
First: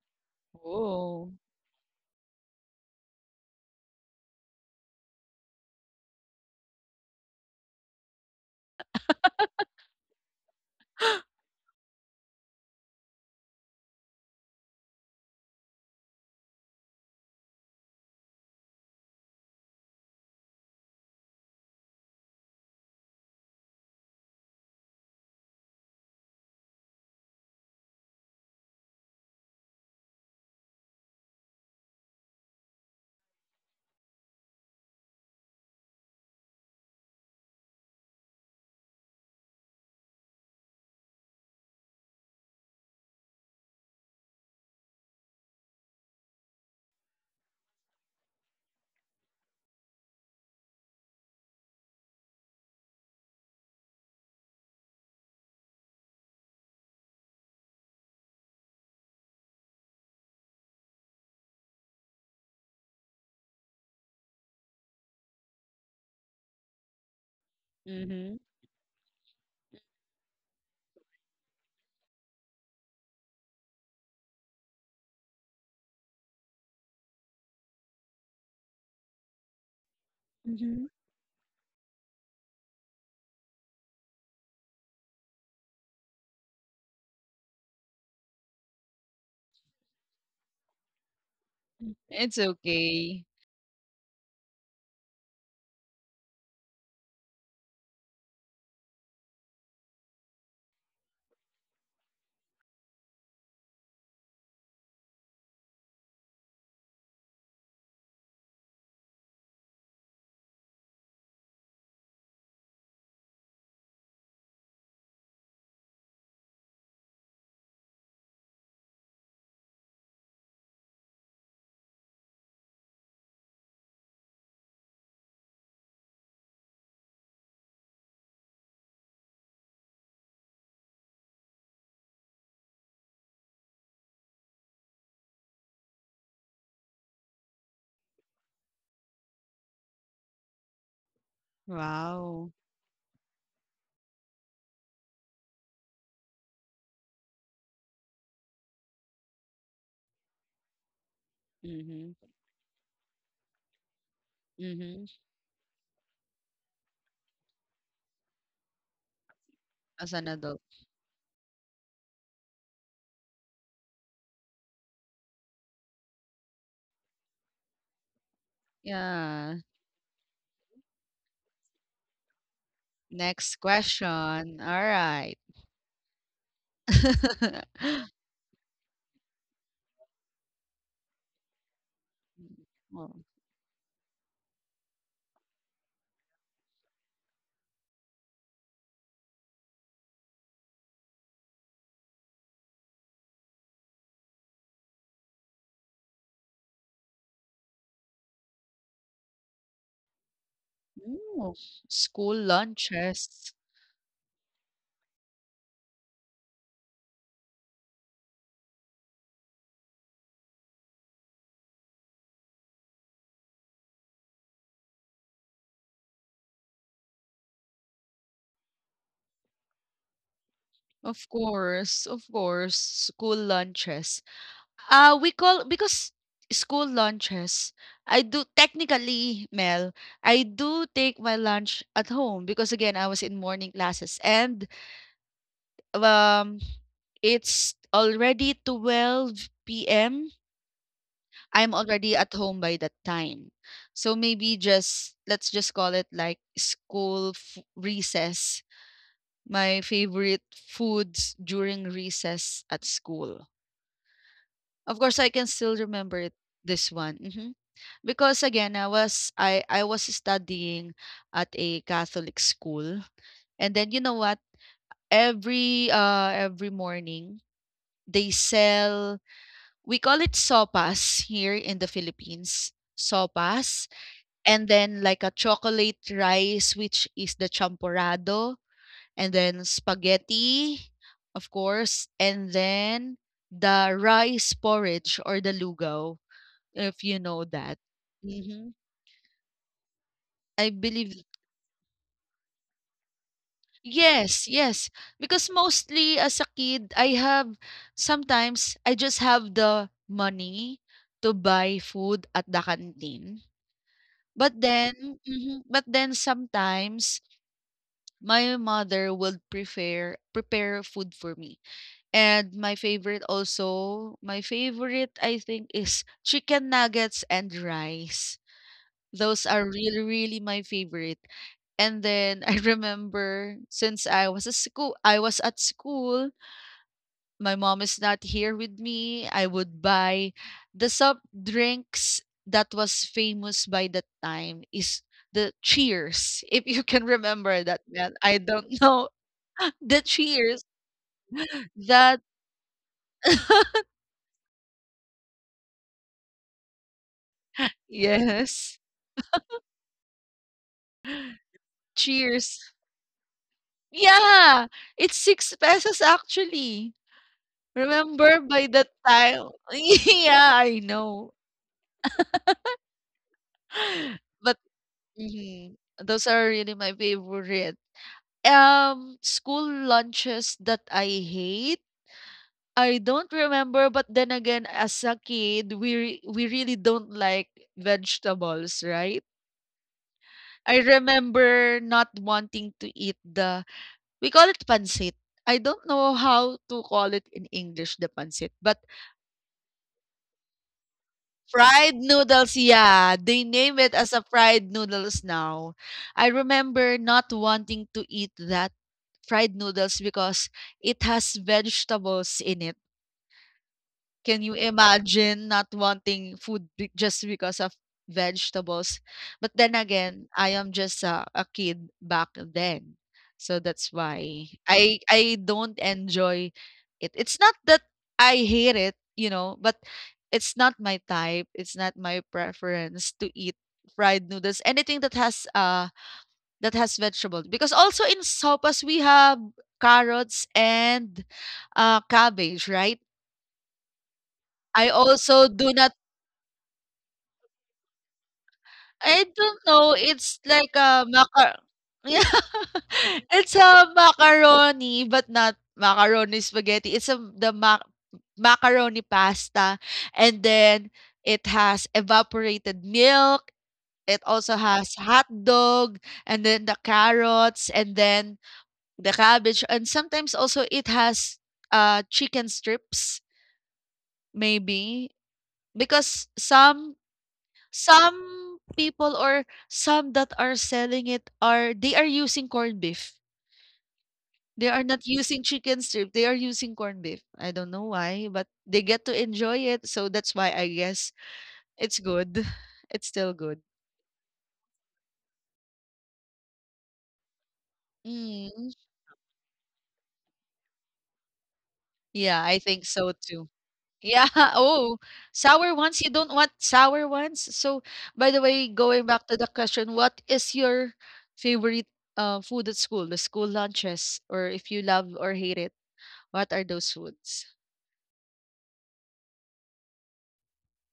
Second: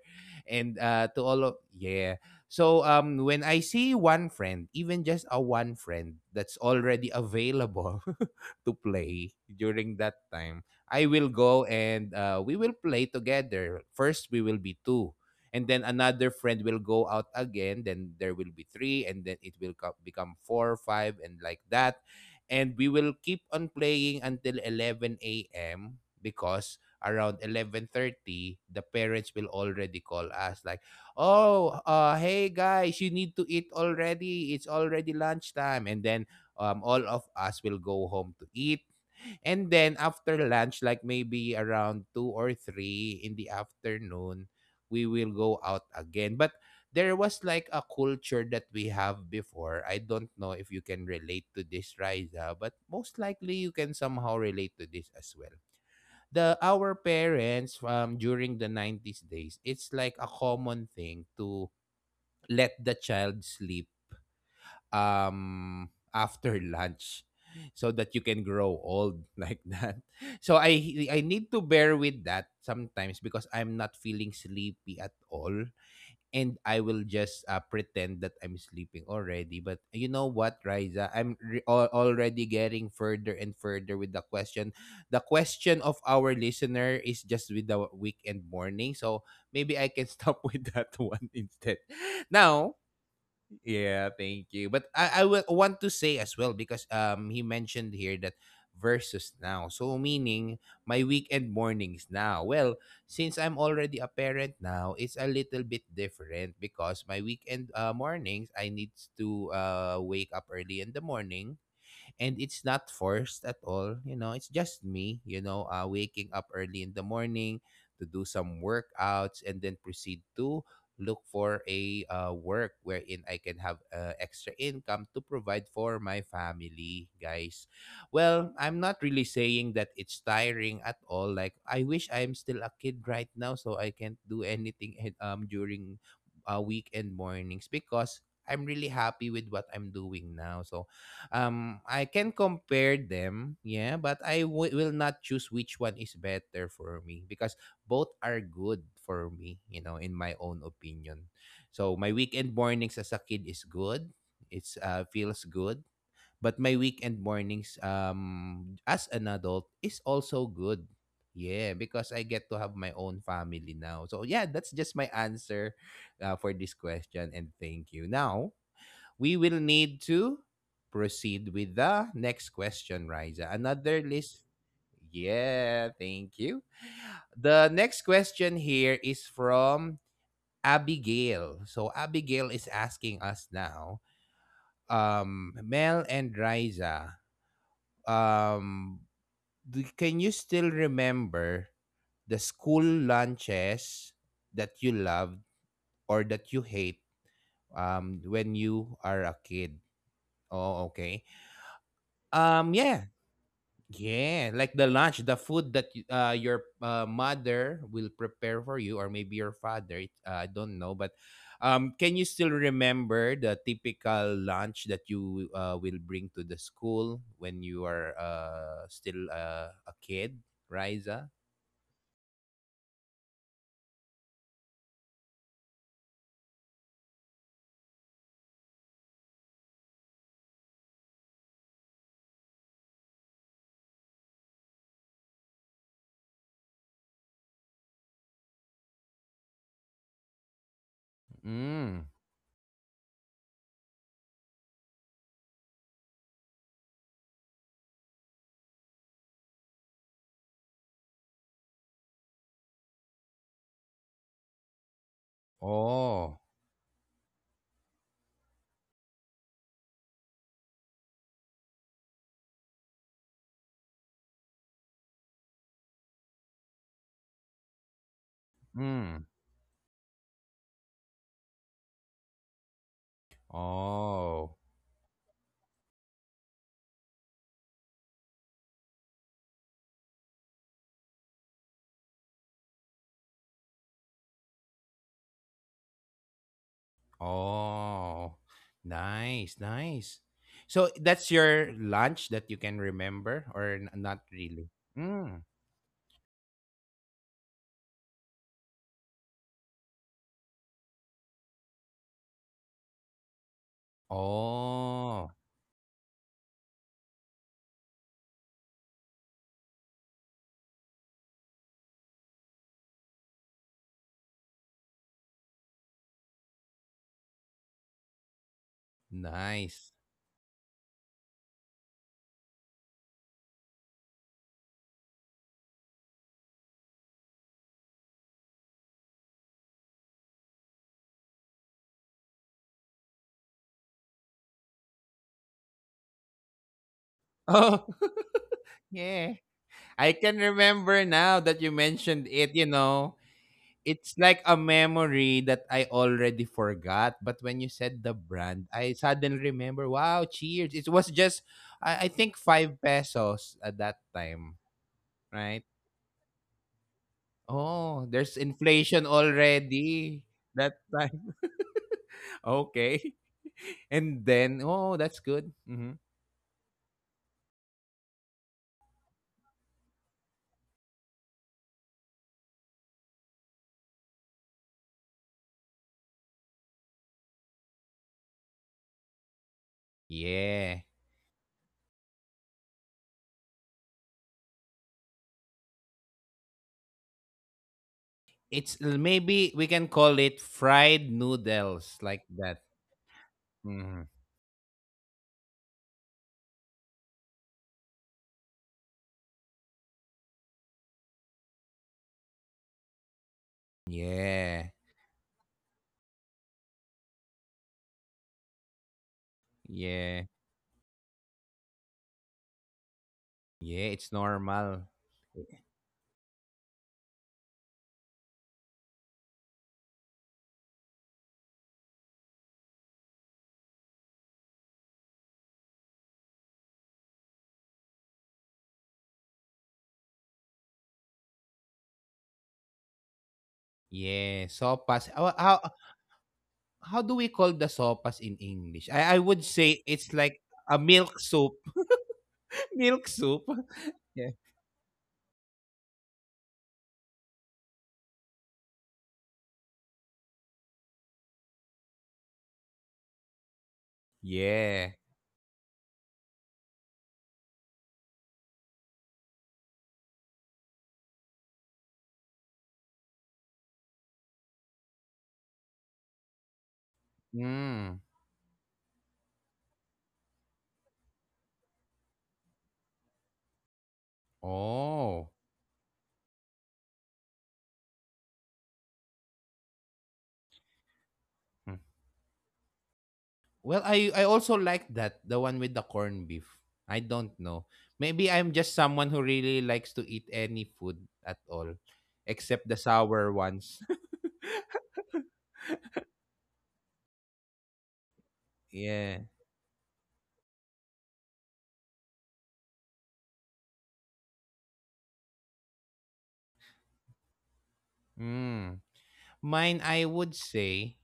and to Oh. all of yeah. So when I see one friend, even just a one friend that's already available, to play during that time, I will go and we will play together. First, we will be two. And then another friend will go out again. Then there will be three. And then it will become four, five, and like that. And we will keep on playing until 11 a.m. because around 11:30, the parents will already call us like, oh, hey guys, you need to eat already. It's already lunchtime. And then all of us will go home to eat. And then after lunch, like maybe around two or three in the afternoon, we will go out again. But there was like a culture that we have before. I don't know if you can relate to this, Riza, but most likely you can somehow relate to this as well. The Our parents during the 90 days, it's like a common thing to let the child sleep um after lunch so that you Mhm, can grow old like that. So I need to bear with that sometimes because I'm not feeling sleepy at all, and I will just pretend that I'm sleeping already. But you know what, mhm, Riza, I'm already getting further and further with the question. The question of our listener is just with the weekend morning. So maybe I can stop with that one instead. mm. It's Now, okay. yeah, thank you. But I will want to say as well because he mentioned here that versus now. So meaning my weekend mornings now. Well, since I'm already a parent now, it's a little bit different because my weekend mornings I need to wake up early in the morning, and it's not forced at all, you know, it's just me, you know, waking up early in the morning to do some workouts and then proceed to look for a work wherein I can have extra income to provide for my family, guys. Well, I'm not really saying that it's tiring at all, like I wish I'm still a kid right now so I can't do anything during weekend mornings, because I'm really happy with what I'm doing now. So I can Wow. compare them, yeah, but will not choose which one is better for me because both are good for me, you know, in my own opinion. So my Mhm, weekend mornings as a kid is good. It's mhm. Feels good, but my weekend mornings as an adult is As an also adult. good. Yeah, because I get to have my own family now. So yeah, that's just my answer for this question and thank you. Now, we Yeah. will need to proceed with the next question, Riza. Next Another list. question. Alright. Yeah, thank you. The next question here is from Abigail. So Abigail is Oh, asking us now, Mel and Riza, um, can you still remember the school lunches that you loved or that you hate when you are a kid? Oh, okay. ooh, school Yeah. lunches. Yeah, like the lunch, the food that your mother will prepare for you, or maybe your father. I don't know, but can you still remember the typical lunch that you will bring to the school when you are still a kid, Riza? Of course, school lunches. We call because school lunches, I do technically, Mel, I do take my lunch at home because again, I was in morning classes and um it's already 12 p.m. I'm Mm. already at home by that time. So maybe just let's just call it like recess. My favorite foods during recess at school. Of course, I can still remember Oh. it, this one, hmm, because again, I was studying at a Catholic school, and then you know what? Every morning they Mm. sell, we call it sopas here in the Philippines. Sopas, Oh. and then like a chocolate rice, which is the champorado, and then spaghetti, of course, and then the rice porridge or the lugaw, if you know that. Oh. Mhm. Nice. Nice. I So that's believe your lunch that you can remember, or not yes, really? yes. Because mostly as a kid, I have sometimes I just have the money to buy food at the canteen. But Oh, then, mhm, but then sometimes my mother would prepare food for me. And my favorite also, my favorite I think is chicken nuggets and rice. Those are nice. really, really my favorite. And then I remember since I was at school, I was at school. My mom is not here with me. I would buy the soft drinks that was famous by that time is the Cheers. If you can remember Oh, that, man, I don't know. yeah. I The can cheers remember now that you mentioned that it, you know. It's like a memory that I already forgot, but when you said the brand, yes, I suddenly remember, wow, cheers. It was just I think 5 cheers. pesos at that time, Yeah, it's right? 6 pesos actually. Oh, there's Remember by that inflation time? already Yeah, that I time. know. Okay. And then, But oh, that's good. mhm, Mhm. those are really my favorite. School lunches that I hate. I don't remember, but then again, as a kid, we really don't like vegetables, right? Yeah. I remember not wanting to eat the, we call it pansit. I don't know how to call it in English, the pansit, It's but maybe we can call it fried noodles fried like that. noodles, yeah. They name it Mhm. as a fried noodles now. I remember not wanting to eat that fried noodles because it has vegetables in it. Can you Yeah, imagine not wanting food be just because of vegetables? But then yeah, again, I am just a kid back then. So yeah. that's It's why normal. I don't enjoy it. It's not that I hate it, you know, but it's not my type. It's not my preference to eat fried noodles. Anything that has that has vegetables. Because also in sopas we have carrots and cabbage, right? Yeah, I sopas. Also do not How do we call the sopas in English? I I would don't say know, it's like it's a like a milk soup. macar. Yeah, Milk soup. it's a Yeah. macaroni, but not macaroni spaghetti, it's a the mac macaroni pasta, and then it has evaporated milk, it also Yeah. has hot dog, and then the carrots, and then the cabbage, and sometimes also it has, chicken strips, maybe, because some Mm. some people or some that are selling it are they are using corned beef. They are not Oh. using chicken strip, they are using corned beef. I don't know why, but they get to enjoy it, so that's why I guess Hmm. it's good. It's still Well, good. I also like that, the one with the corned beef. I don't know. Maybe I'm just Mm. someone who really likes to eat any food at all, except Yeah, the I think sour so too. ones. Yeah, oh, sour ones, you don't want sour ones? So, by the way, Yeah. going back to the question, what is your favorite food at school, the school lunches, or if you love or hate it? What are those foods? Mm. Mine, I would say.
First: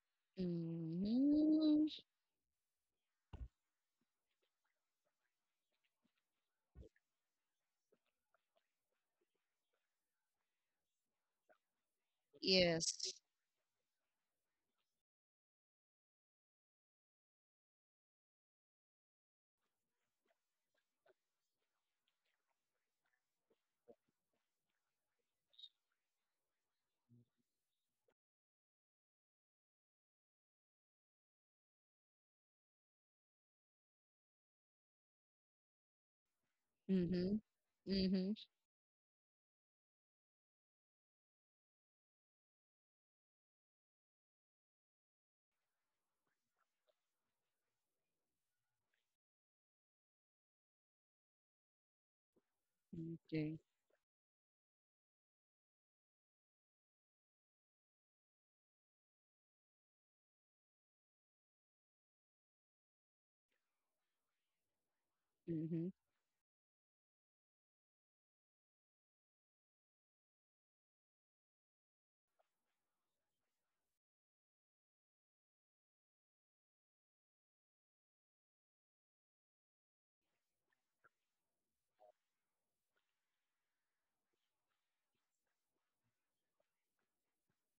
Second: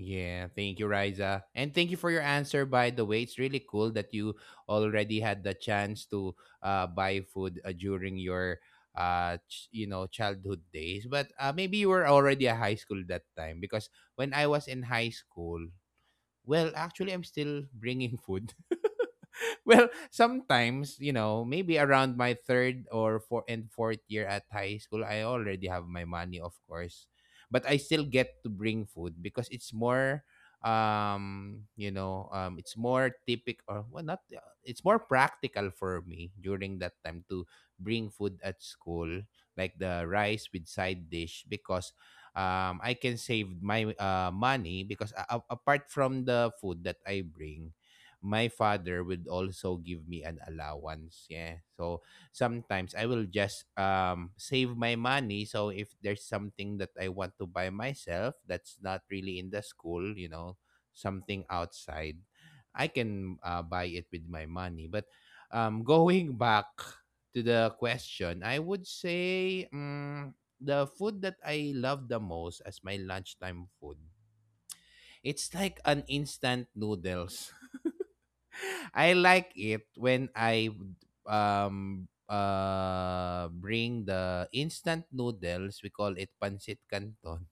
Yeah. Thank you, Riza, and Mm. thank you for your answer. By the way, it's really cool that you already had the chance to buy food during your you know childhood days, but maybe you were already a high school Yes. that time because when I was in high school, well, actually, I'm still bringing food. Well, sometimes, you know, maybe around my third or four and fourth year at high school, I already have my money, of course. But I still get to bring food because it's more it's more typical or well not it's more practical for me during that time Mhm. to bring Mhm. food at school, like the rice with side dish because I can save my money because apart from the food that I bring, my father would also give me an allowance. Yeah. So sometimes I will Okay. just save my money. So if there's something that I want to buy myself that's not really in the school, you know, something outside, I can buy it with my money. But Mhm. going back to the question, I would say the food that I love the most as my lunchtime food, it's like an instant noodles. I like it when I bring the instant noodles. We call it pancit canton,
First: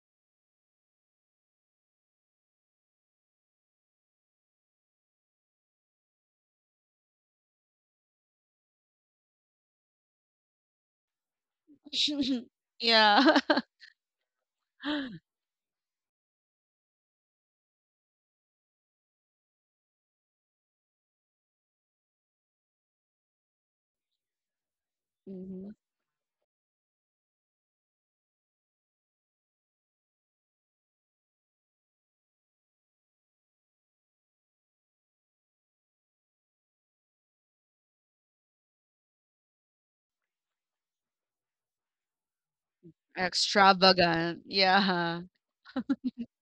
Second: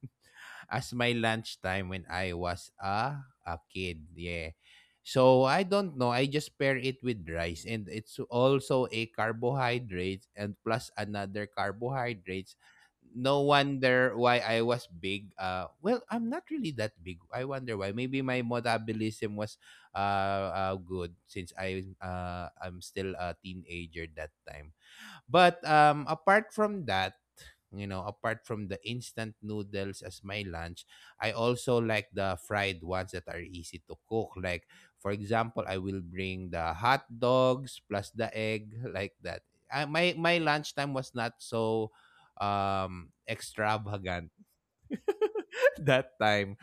as my lunchtime when I was a kid. Yeah. So I don't know. I just pair it with rice, and it's also a carbohydrate and plus another carbohydrates. No Yeah. wonder why I was big. Well, I'm not really that big. I wonder why. Maybe my metabolism was good since I'm still a teenager that time. But Mhm. Apart from that, you know, apart from the instant noodles as my lunch, I also like the fried ones that are easy to cook. Like, for example, I will bring the hot dogs plus the egg like that. I, my lunchtime was not so extravagant Extravagant. Yeah. that time.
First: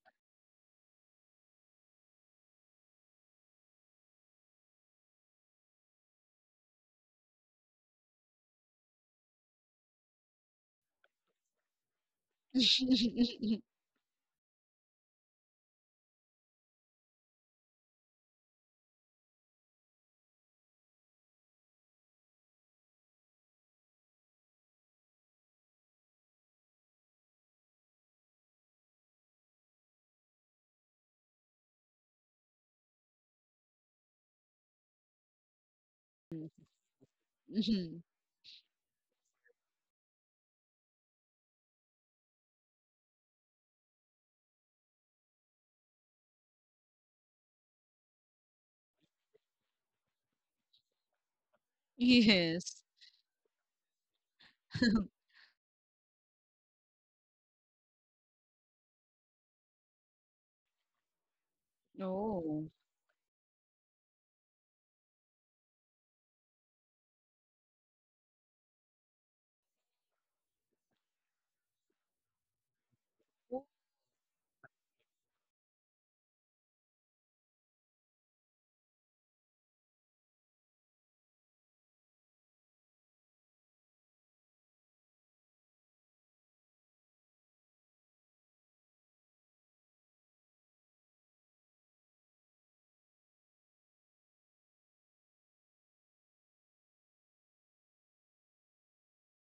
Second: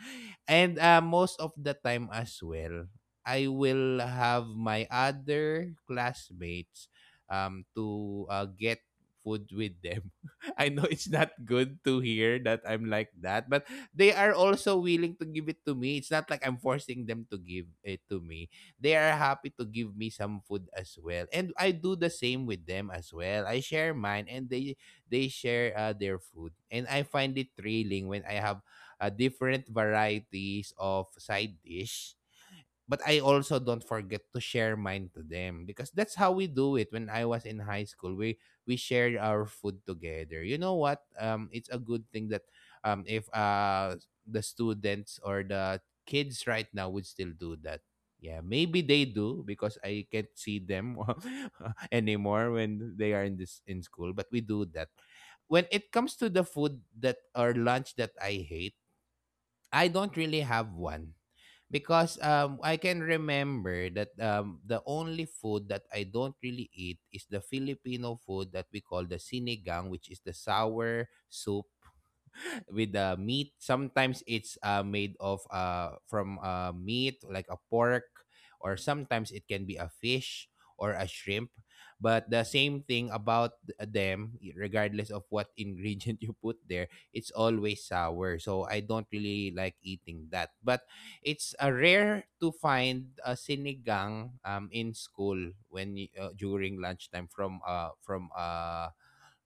And most of the time as well, I will have my other classmates to get food with them. I know it's not good to hear that I'm like that, but they are also willing to give it to me. It's not like I'm forcing them to give it to me. They are happy to give me some food as well. And I do the same with them as well. I share mine and they share their food. And I find it thrilling when I have different varieties of side dish. But I also don't forget to share mine to them because that's how we do it. When I was in high Mhm. school, we shared our food together. You know what? It's a good thing that if the students or the kids right now would still do that. Yeah, maybe they do because I can't see them anymore Yes. when they are in this in school. But we do that when it comes to the food that or lunch that I hate. I don't really have one because Oh. I can remember that the only food that I don't really eat is the Filipino food that we call the sinigang, which is the sour soup with the meat. Sometimes it's made of from meat like a pork, or sometimes it can be a fish or a shrimp. But the same thing about them, regardless of what ingredient you put there, it's always sour. So I don't really like eating that. But it's rare to find a sinigang in school when during lunchtime from uh from uh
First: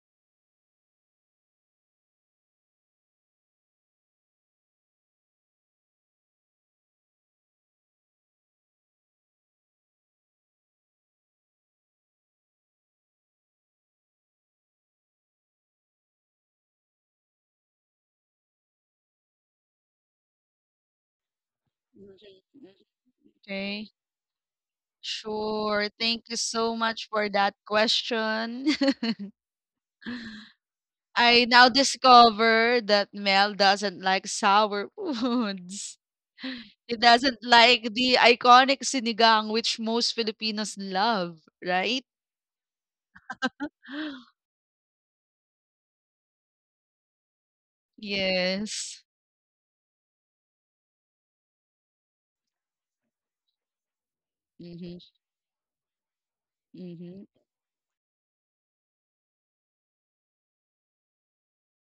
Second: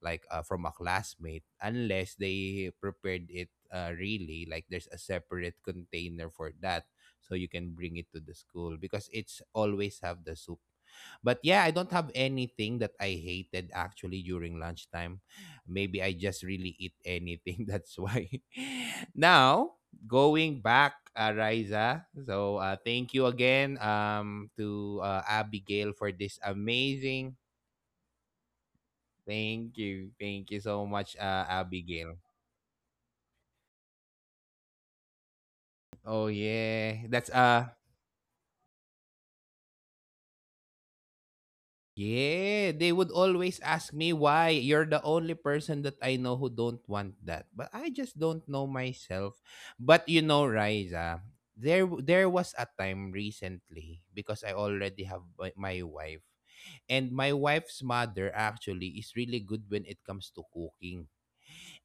like uh, from a classmate unless they prepared it really like there's a separate container for that, so you can bring it to the school because it's always have the soup. But yeah, I don't have anything that I hated actually during lunchtime. Maybe I just really eat anything. That's why. Now, going back, Riza. Mhm. So, Mhm. thank you again Okay. to Sure. Abigail for Thank you this so much for amazing. that question. Thank you. Thank you so much, I now Abigail. discover that Mel doesn't like sour foods. Oh He yeah. That's doesn't like the iconic sinigang, which most Filipinos love, right? yeah, they would always ask me why you're the only person that I know who don't want that. But I just don't know Yes. myself. But you know, Riza, there there was a time recently because I Mm-hmm. already have my wife, and Mm-hmm. my wife's mother actually is really good when it comes to cooking.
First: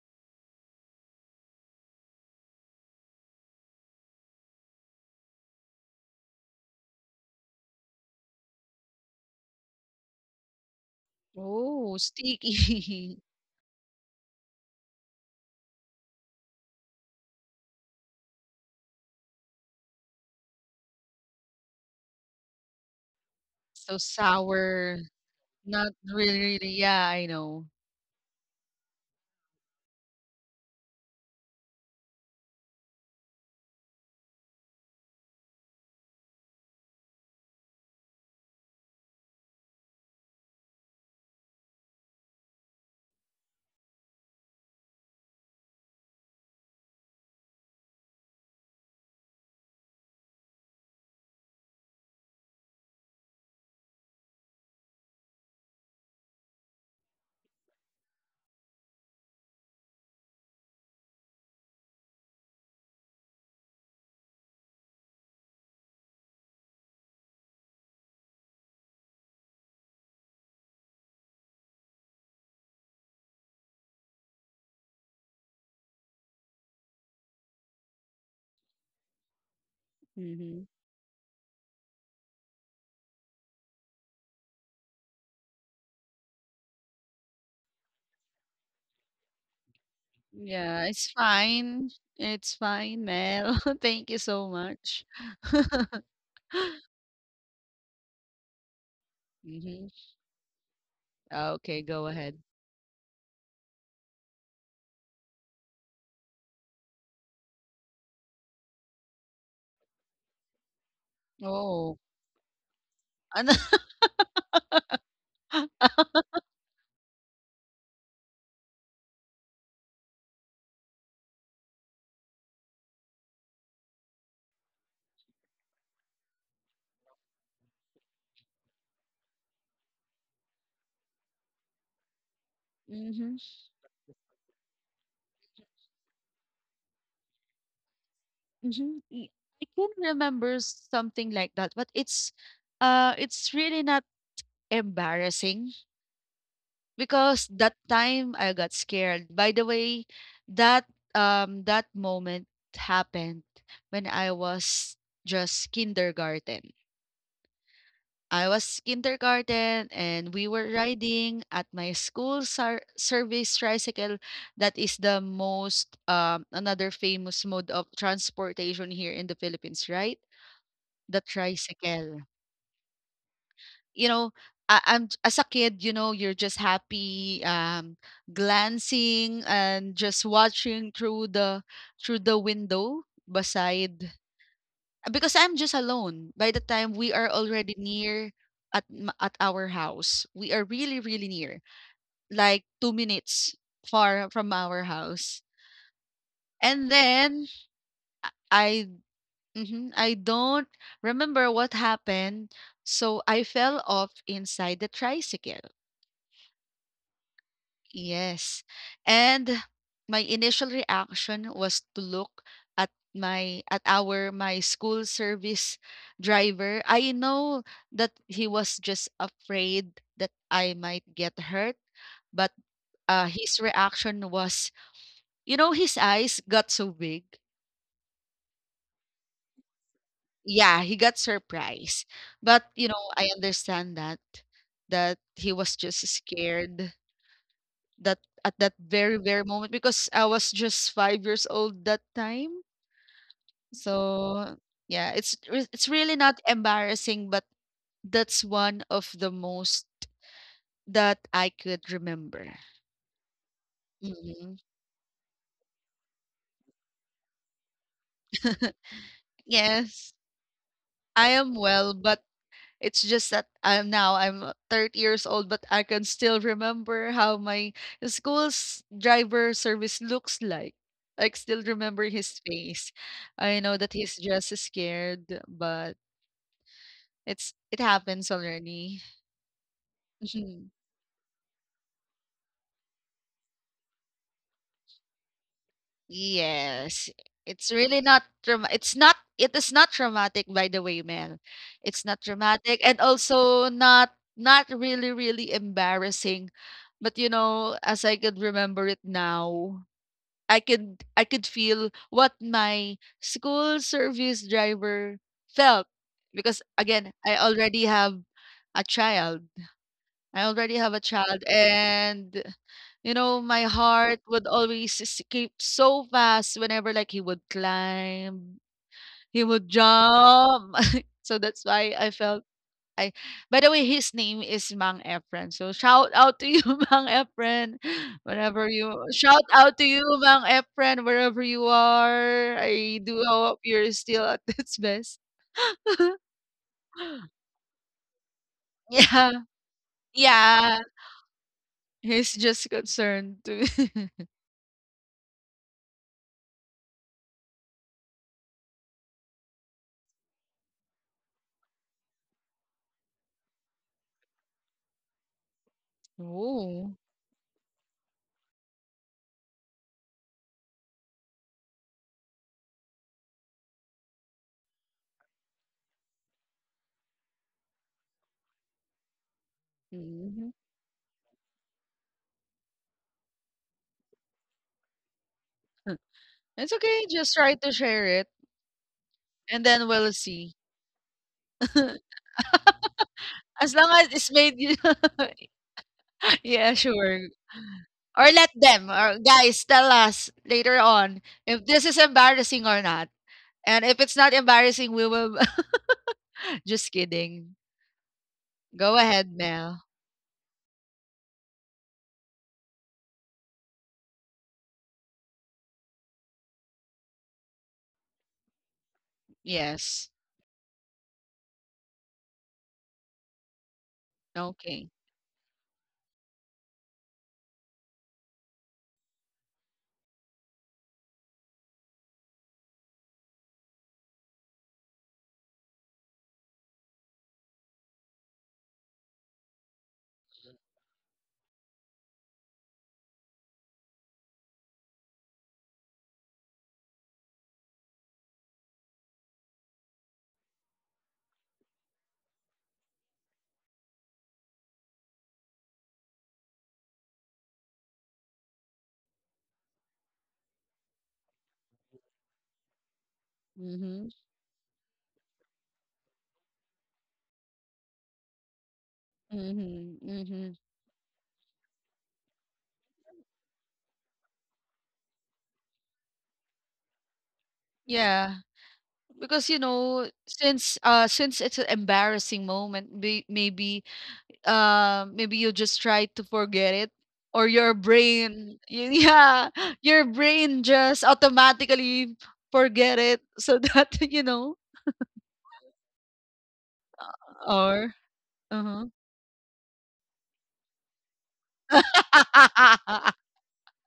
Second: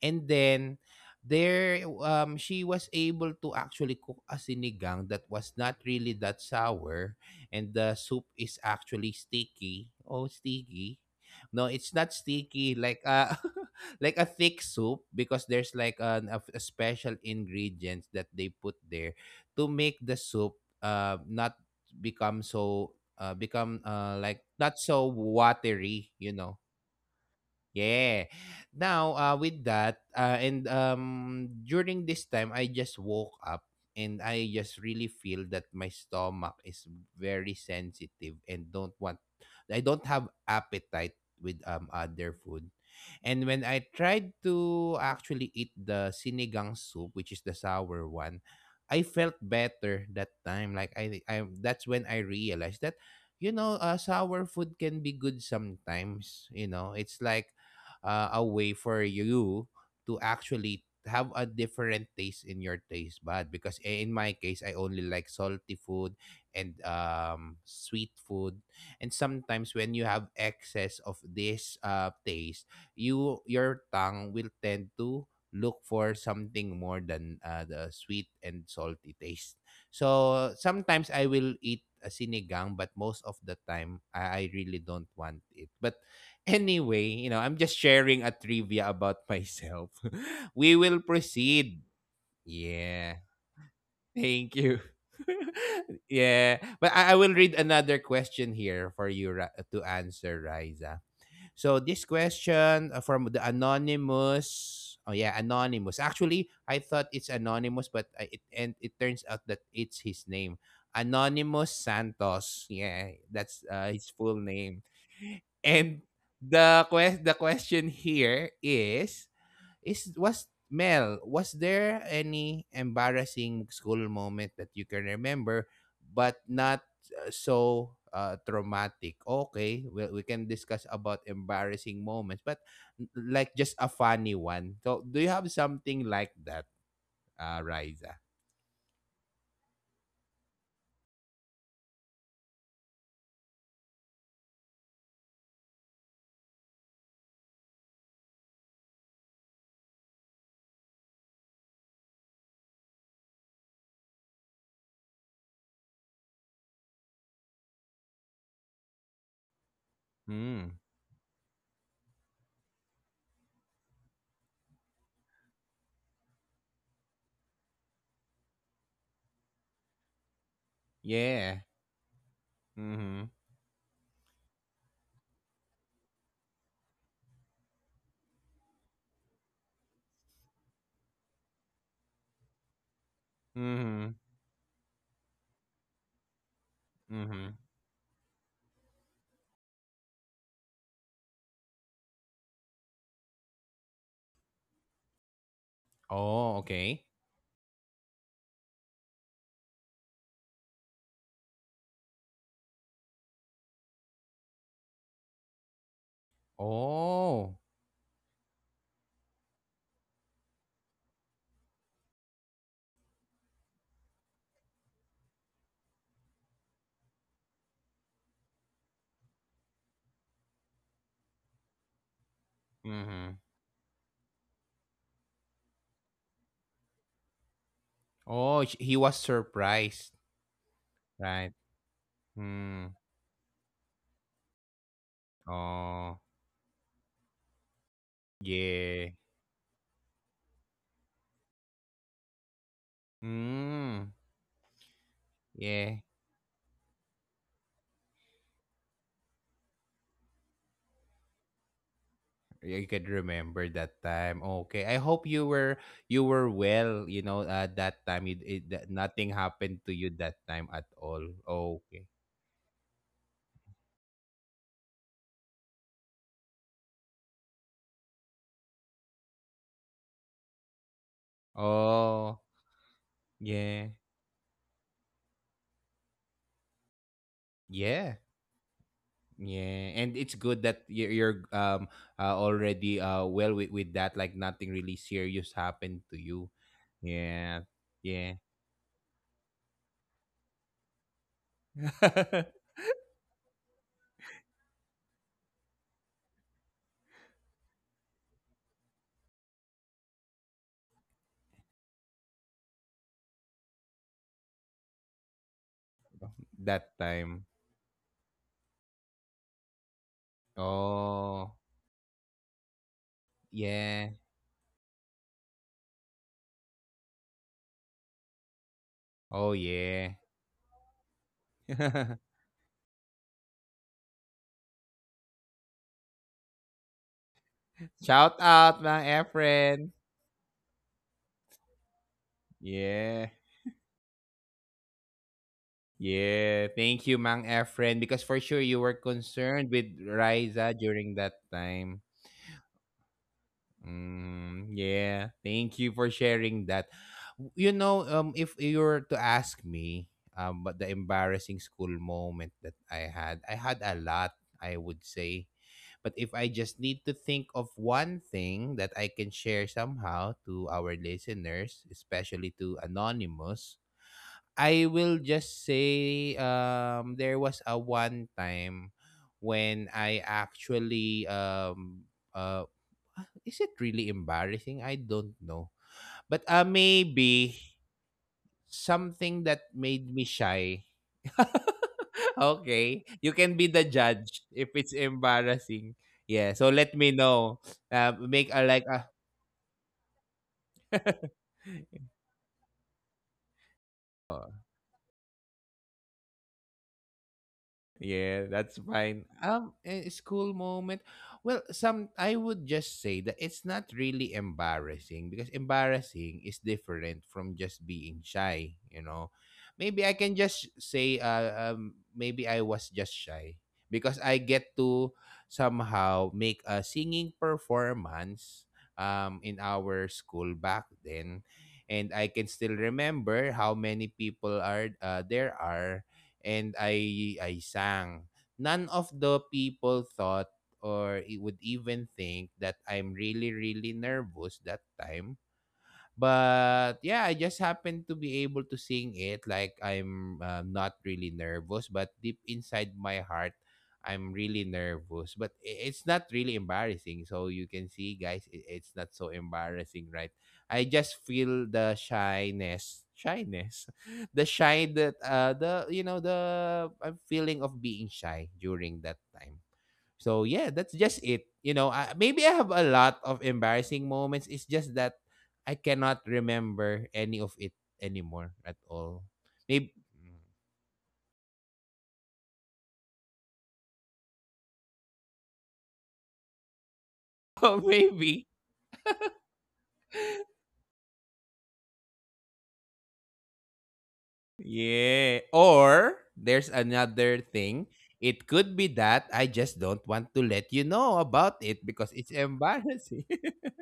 And then there she was able to actually cook a sinigang that was not really that sour, and the soup is actually sticky. Oh, sticky. No, it's Oh, not sticky like sticky. Like a thick soup because there's like a special ingredients that they put there to make the soup not become so become So like not sour. so Not watery, you really, know. really. Yeah, I know. Yeah. Now, with that, and during this time, I just woke up and I just really feel that my stomach is very sensitive and don't want, I don't have appetite with other food. And when I tried to actually eat the sinigang soup, which is the sour one, I felt better that time. Like I That's when I realized that, you know, sour food can be good sometimes. You know, it's like a way for you to actually have a different taste in your taste bud because in my case I only like salty food and sweet food, and sometimes when you have excess of this taste, you your tongue will tend to look for something more than the sweet and salty taste. So Mm-hmm. sometimes I will eat a sinigang, but most of the time I really don't want it. But anyway, you know, I'm just sharing a trivia about myself. We Yeah, will it's proceed. fine. It's fine, Yeah. Mel. Thank you so Thank you. much. Yeah. But I will read another question here for you to Mm-hmm. answer, Riza. So Okay, this go ahead. question from the anonymous. Oh yeah, anonymous. Actually, I thought it's anonymous, but I, it and it turns out that it's his name, Anonymous Oh, Santos. Yeah, Ano? that's his full name. And the quest the question here is was Mel, was there any embarrassing school moment that you can remember but not so traumatic? Okay, well, we can discuss about embarrassing moments, but Mhm, like just a funny one. So, do you have something like that? Rise. mhm. I can remember something like that, but it's really not embarrassing because that time I got scared. By the way, that that moment happened when I was just kindergarten. I was kindergarten and we were Mm, riding at my service tricycle. That is the most another famous mode of transportation here in the Philippines, right? The yeah. tricycle. Mm-hmm. You know, I'm as a kid, you know, you're just happy, glancing and just watching through the window beside, Mm-hmm. because I'm just alone. By the time we are Mm-hmm. already near at our house, we are really really near, like 2 minutes far from our house. Oh, And okay. then I, mhm, I don't remember what happened, so I fell off inside the tricycle. Oh. Yes. And my initial reaction was to look at our, my school service driver. I know that he was just afraid that I might get hurt, but Mm-hmm. his reaction was, you know, his eyes got so big. Oh, he was surprised, Yeah, he got right? surprised. But, you Mm. know, I understand that that he was just Oh, scared that at that very, yeah. very moment because I was just 5 years old that time. Mm. So, yeah, it's Yeah. really not embarrassing, but that's one of the most that I could remember. You can remember that time. Mhm. Okay. I hope you were, you were well, you know, that time that nothing happened to Yes, you that time at all. I am well, Okay. but it's just that I'm now I'm 30 years old, but I can still remember how my school's driver service looks like. I still remember his Oh, face. I know that yeah. he's just scared, but it's it Yeah. happens already. Yeah, and it's Mhm. good that you're already well with that like nothing really serious happened to you. Yes. It's Yeah. really not Yeah. trauma it's not, it is not traumatic by the way, Mel. It's not traumatic and also not really, really embarrassing. But you know, as I could remember it now, I could feel what my school service driver felt. Because That again, time. A child. I already have a child Oh, and, you know, my yeah. heart would always skip so fast whenever like he would climb, he Oh, would yeah. jump. So that's why I felt I, by the way, his name is Mang Efren. So shout out to you, Mang Efren. Shout Whenever out, you mga shout out to Efren. you, Mang Efren, wherever you are. I do Yeah. hope you're still at its best. Yeah. Thank you, Mang Efren. Because for sure you were Yeah. concerned with Riza Yeah. during that time. He's just concerned to Mm, yeah. Thank you for sharing that. You know, if you were to ask me about the embarrassing school moment that I had a lot, I would say. But if I just oh. need to think of one thing that I can share somehow to our listeners, especially to Anonymous, I will just say there was a one time when I Mhm. actually uh is it really embarrassing? I don't know. But It's okay, just try maybe to share it, something and that then we'll made me see. shy. Okay, you can As be long the as it's judge made you if it's embarrassing. Yeah, yeah, so let me sure. know. Or let Make a them, like a or guys, tell us later on if this is embarrassing or not. And if it's not embarrassing, we will just kidding. Yeah, that's Go ahead, fine. Mel. A school moment. Well, some I would just say that it's not really embarrassing because embarrassing is different from just being shy. You know, Yes. maybe I can just say, maybe I was just shy because I Okay. get to somehow make a singing performance, in our school back then, and I can still remember how many people are there are, and I sang. None of the people thought or it would even think that I'm really really nervous that time. But yeah, I just happen to be able to sing it like I'm not really nervous, but deep inside my heart, I'm really nervous. But it's not really embarrassing. So you can see, guys, it's not so embarrassing, right? I just feel the shyness, shyness, Mm-hmm. the shy that the you know the I'm feeling of being shy during that time. Mm-hmm. Mm-hmm. So yeah, that's just it. You know, I, maybe I have a lot of embarrassing moments. It's just that I cannot remember any of it Yeah. anymore at all. Because you Maybe, know, since it's an embarrassing moment, maybe you just try to forget it or your oh, maybe, brain yeah, your brain just automatically forget it so that you know yeah. Or there's another or thing. It could uh-huh. be that I just don't want to let you know about it because it's embarrassing.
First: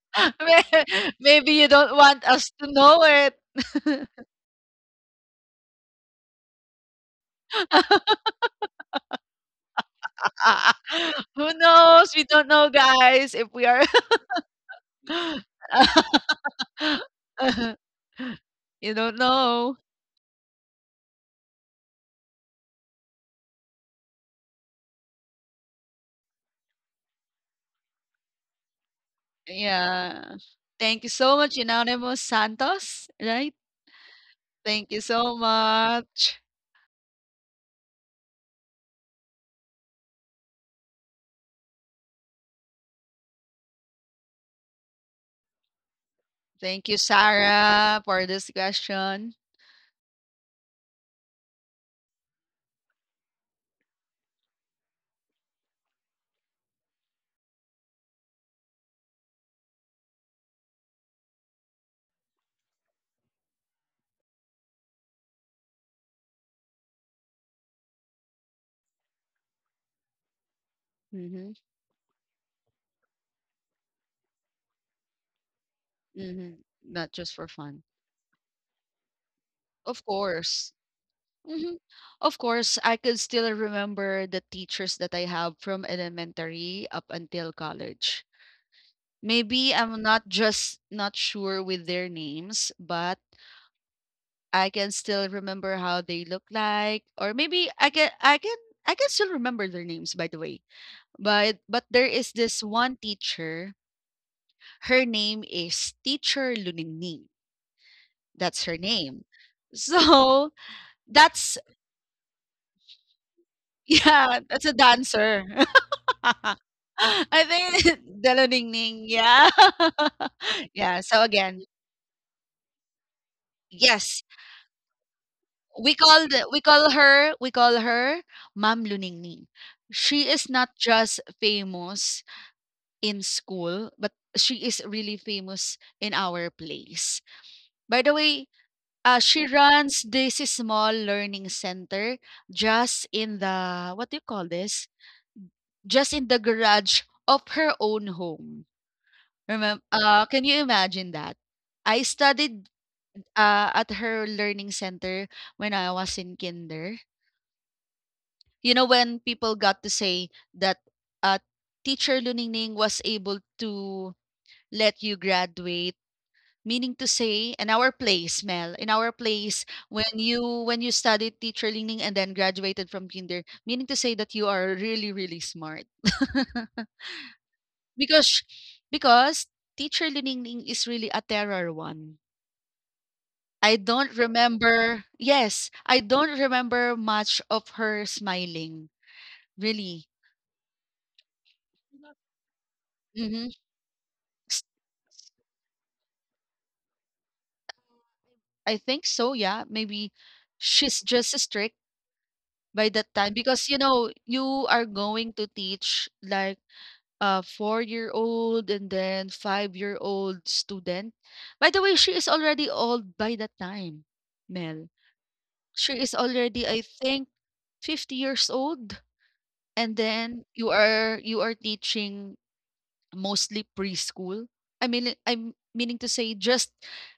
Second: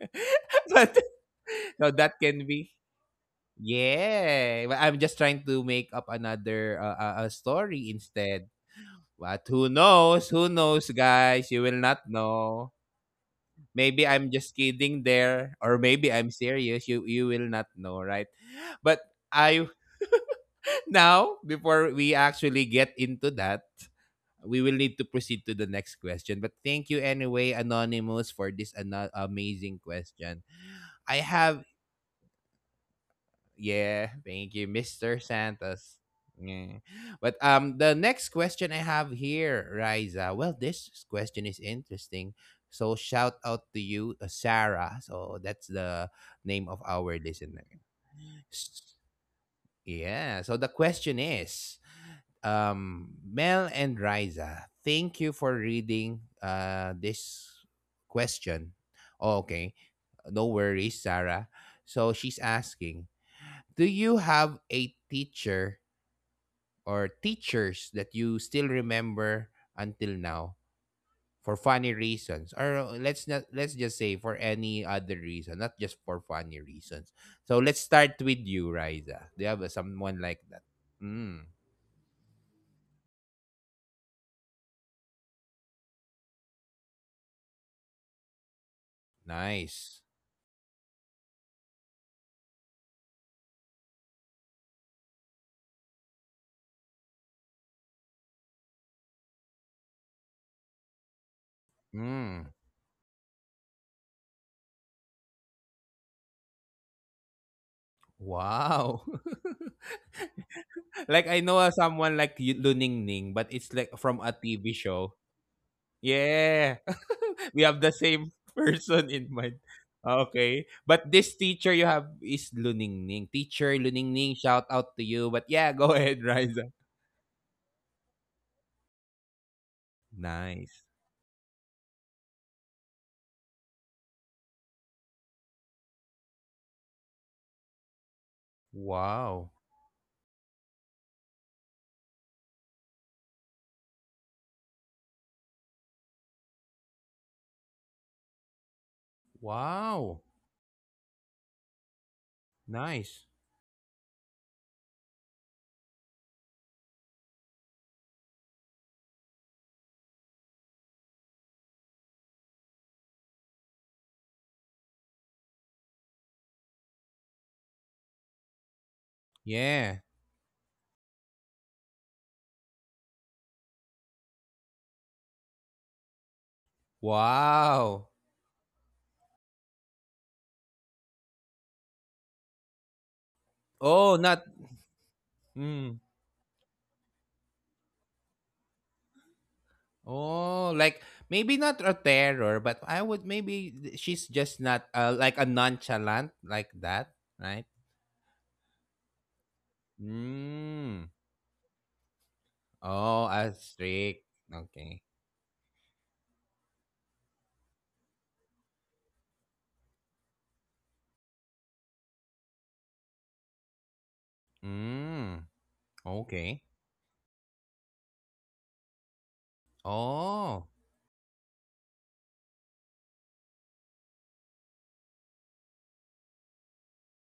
May- But maybe you so don't that want can us to be know it. yeah. But I'm just trying to make up another story instead. But who knows? Who knows, guys? Who You will not knows? We don't know. know, guys, if we are Maybe I'm just kidding there, or maybe I'm serious. You will not know, right? you But don't I know. now before we actually get into that, we will need to proceed to the next question. But thank you anyway, Anonymous, for this amazing Yeah, question. thank you I so much, have. Anonymous Santos, right? Yeah, thank you, Thank you Mr. so Santos. much. Yeah. But the next question I have here, Riza. Well, this question is interesting. So shout out to you, Sarah. So that's the name of Thank you, our listener. Sarah, for this S- question. Yeah. So the question is, Mel and Riza, thank you for reading this question. Okay, no worries, Sarah. So she's asking, do you have a teacher or teachers that you still remember until now for Hmm. funny reasons or let's not let's just say for any other reason, not just for Hmm. funny reasons. Not just for So let's fun. start with you, Riza. Do you have Of someone like that? course. Mm, Hmm. Of course, I could still remember the teachers that I have from elementary up until college. Maybe nice. I'm not just not sure with their names, but I can still remember how they look like, or maybe I can still remember their names, by the way. But there is Mm, this one teacher. Her name is Teacher Luningning. That's her wow. name. So Like I that's know someone like you, Luning Ning, but it's like from a yeah, that's TV a show. dancer. Yeah. I We have the think the same Luningning, person in yeah. mind. Okay. Yeah, But so this again, teacher you have is Luningning. Teacher yes, Luningning, shout out to you. But yeah, go we ahead, call the, Riza. We call her Ma'am Luningning. She is not Nice. just famous in school, but she is really famous in our place. By the way, she Wow. runs this small learning center just in the what do you call this? Just in the garage of her own home. Remember, Wow. Can you imagine that? I studied Nice. At her learning center when I was in kinder. You know, when people got to say that uh, teacher Luningning was able to let you graduate. Meaning to say, in our place, Mel, in our place, Yeah. when you studied teacher leaning and then graduated from kinder, meaning to say that you are really, really smart. Wow. because because teacher leaning is really a terror one. I Oh, don't not remember. Yes, mm. I don't remember much of her smiling. Really. Oh, like maybe not a terror, but I would Mm-hmm. maybe she's just not like a nonchalant like that, right? I think so, yeah. Maybe she's Mm. just strict. By that Oh, time a because, you know, streak. you are Okay. going to teach like a four-year-old and then five-year-old student. By the way, she is already old by that time, Mel. Mm. She is Okay. already, I think, 50 years old, and then Oh. you are teaching mostly preschool. I mean, I'm meaning to say just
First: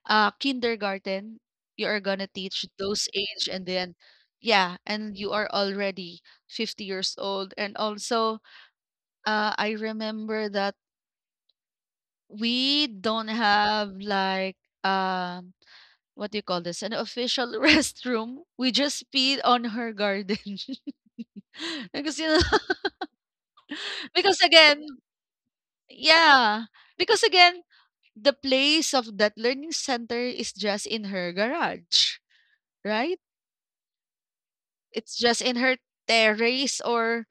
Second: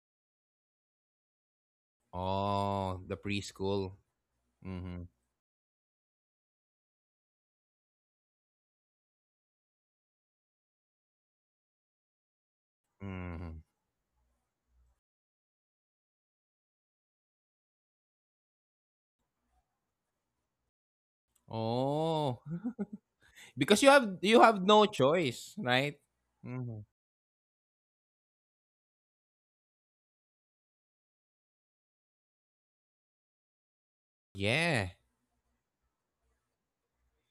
kindergarten, you are gonna teach Oh, those the age, and preschool. then yeah, Mm-hmm. and you are already 50 years old. And also, I remember that we don't Mm-hmm. have like um what do you call this? An official restroom. We just peed on her garden. because you Oh. know, because you because have again, no choice, right? yeah. Hmm. Because again, the place of that learning center is just in her garage, right? Yeah. It's just in her terrace or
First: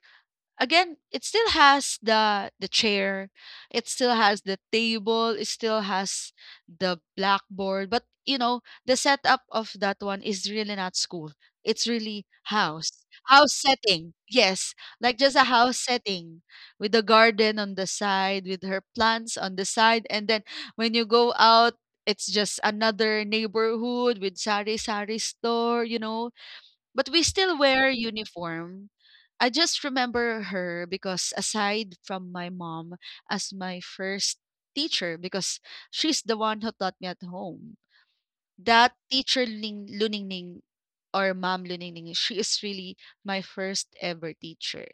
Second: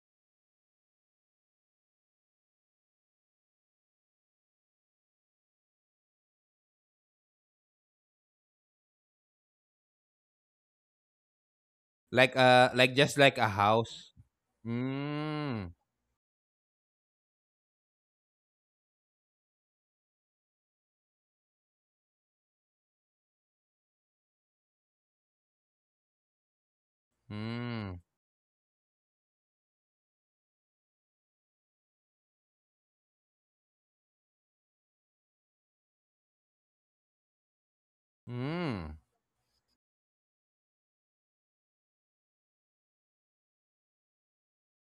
again, it still has the chair, it still has the table, it still has the blackboard, but you know the setup of that one is really not school, it's really Like house just like a house house. setting, yes. Like just a Mm. house setting with the garden on the side, with her plants on the side, and then when you go out, it's just another neighborhood with sari sari store, you know, but we still wear Mm. uniform. I just remember her because aside from my mom as my first teacher, because she's the one who taught me at home. Mm. That teacher Ling Luningning or Mom Luningning, she is really my first ever teacher.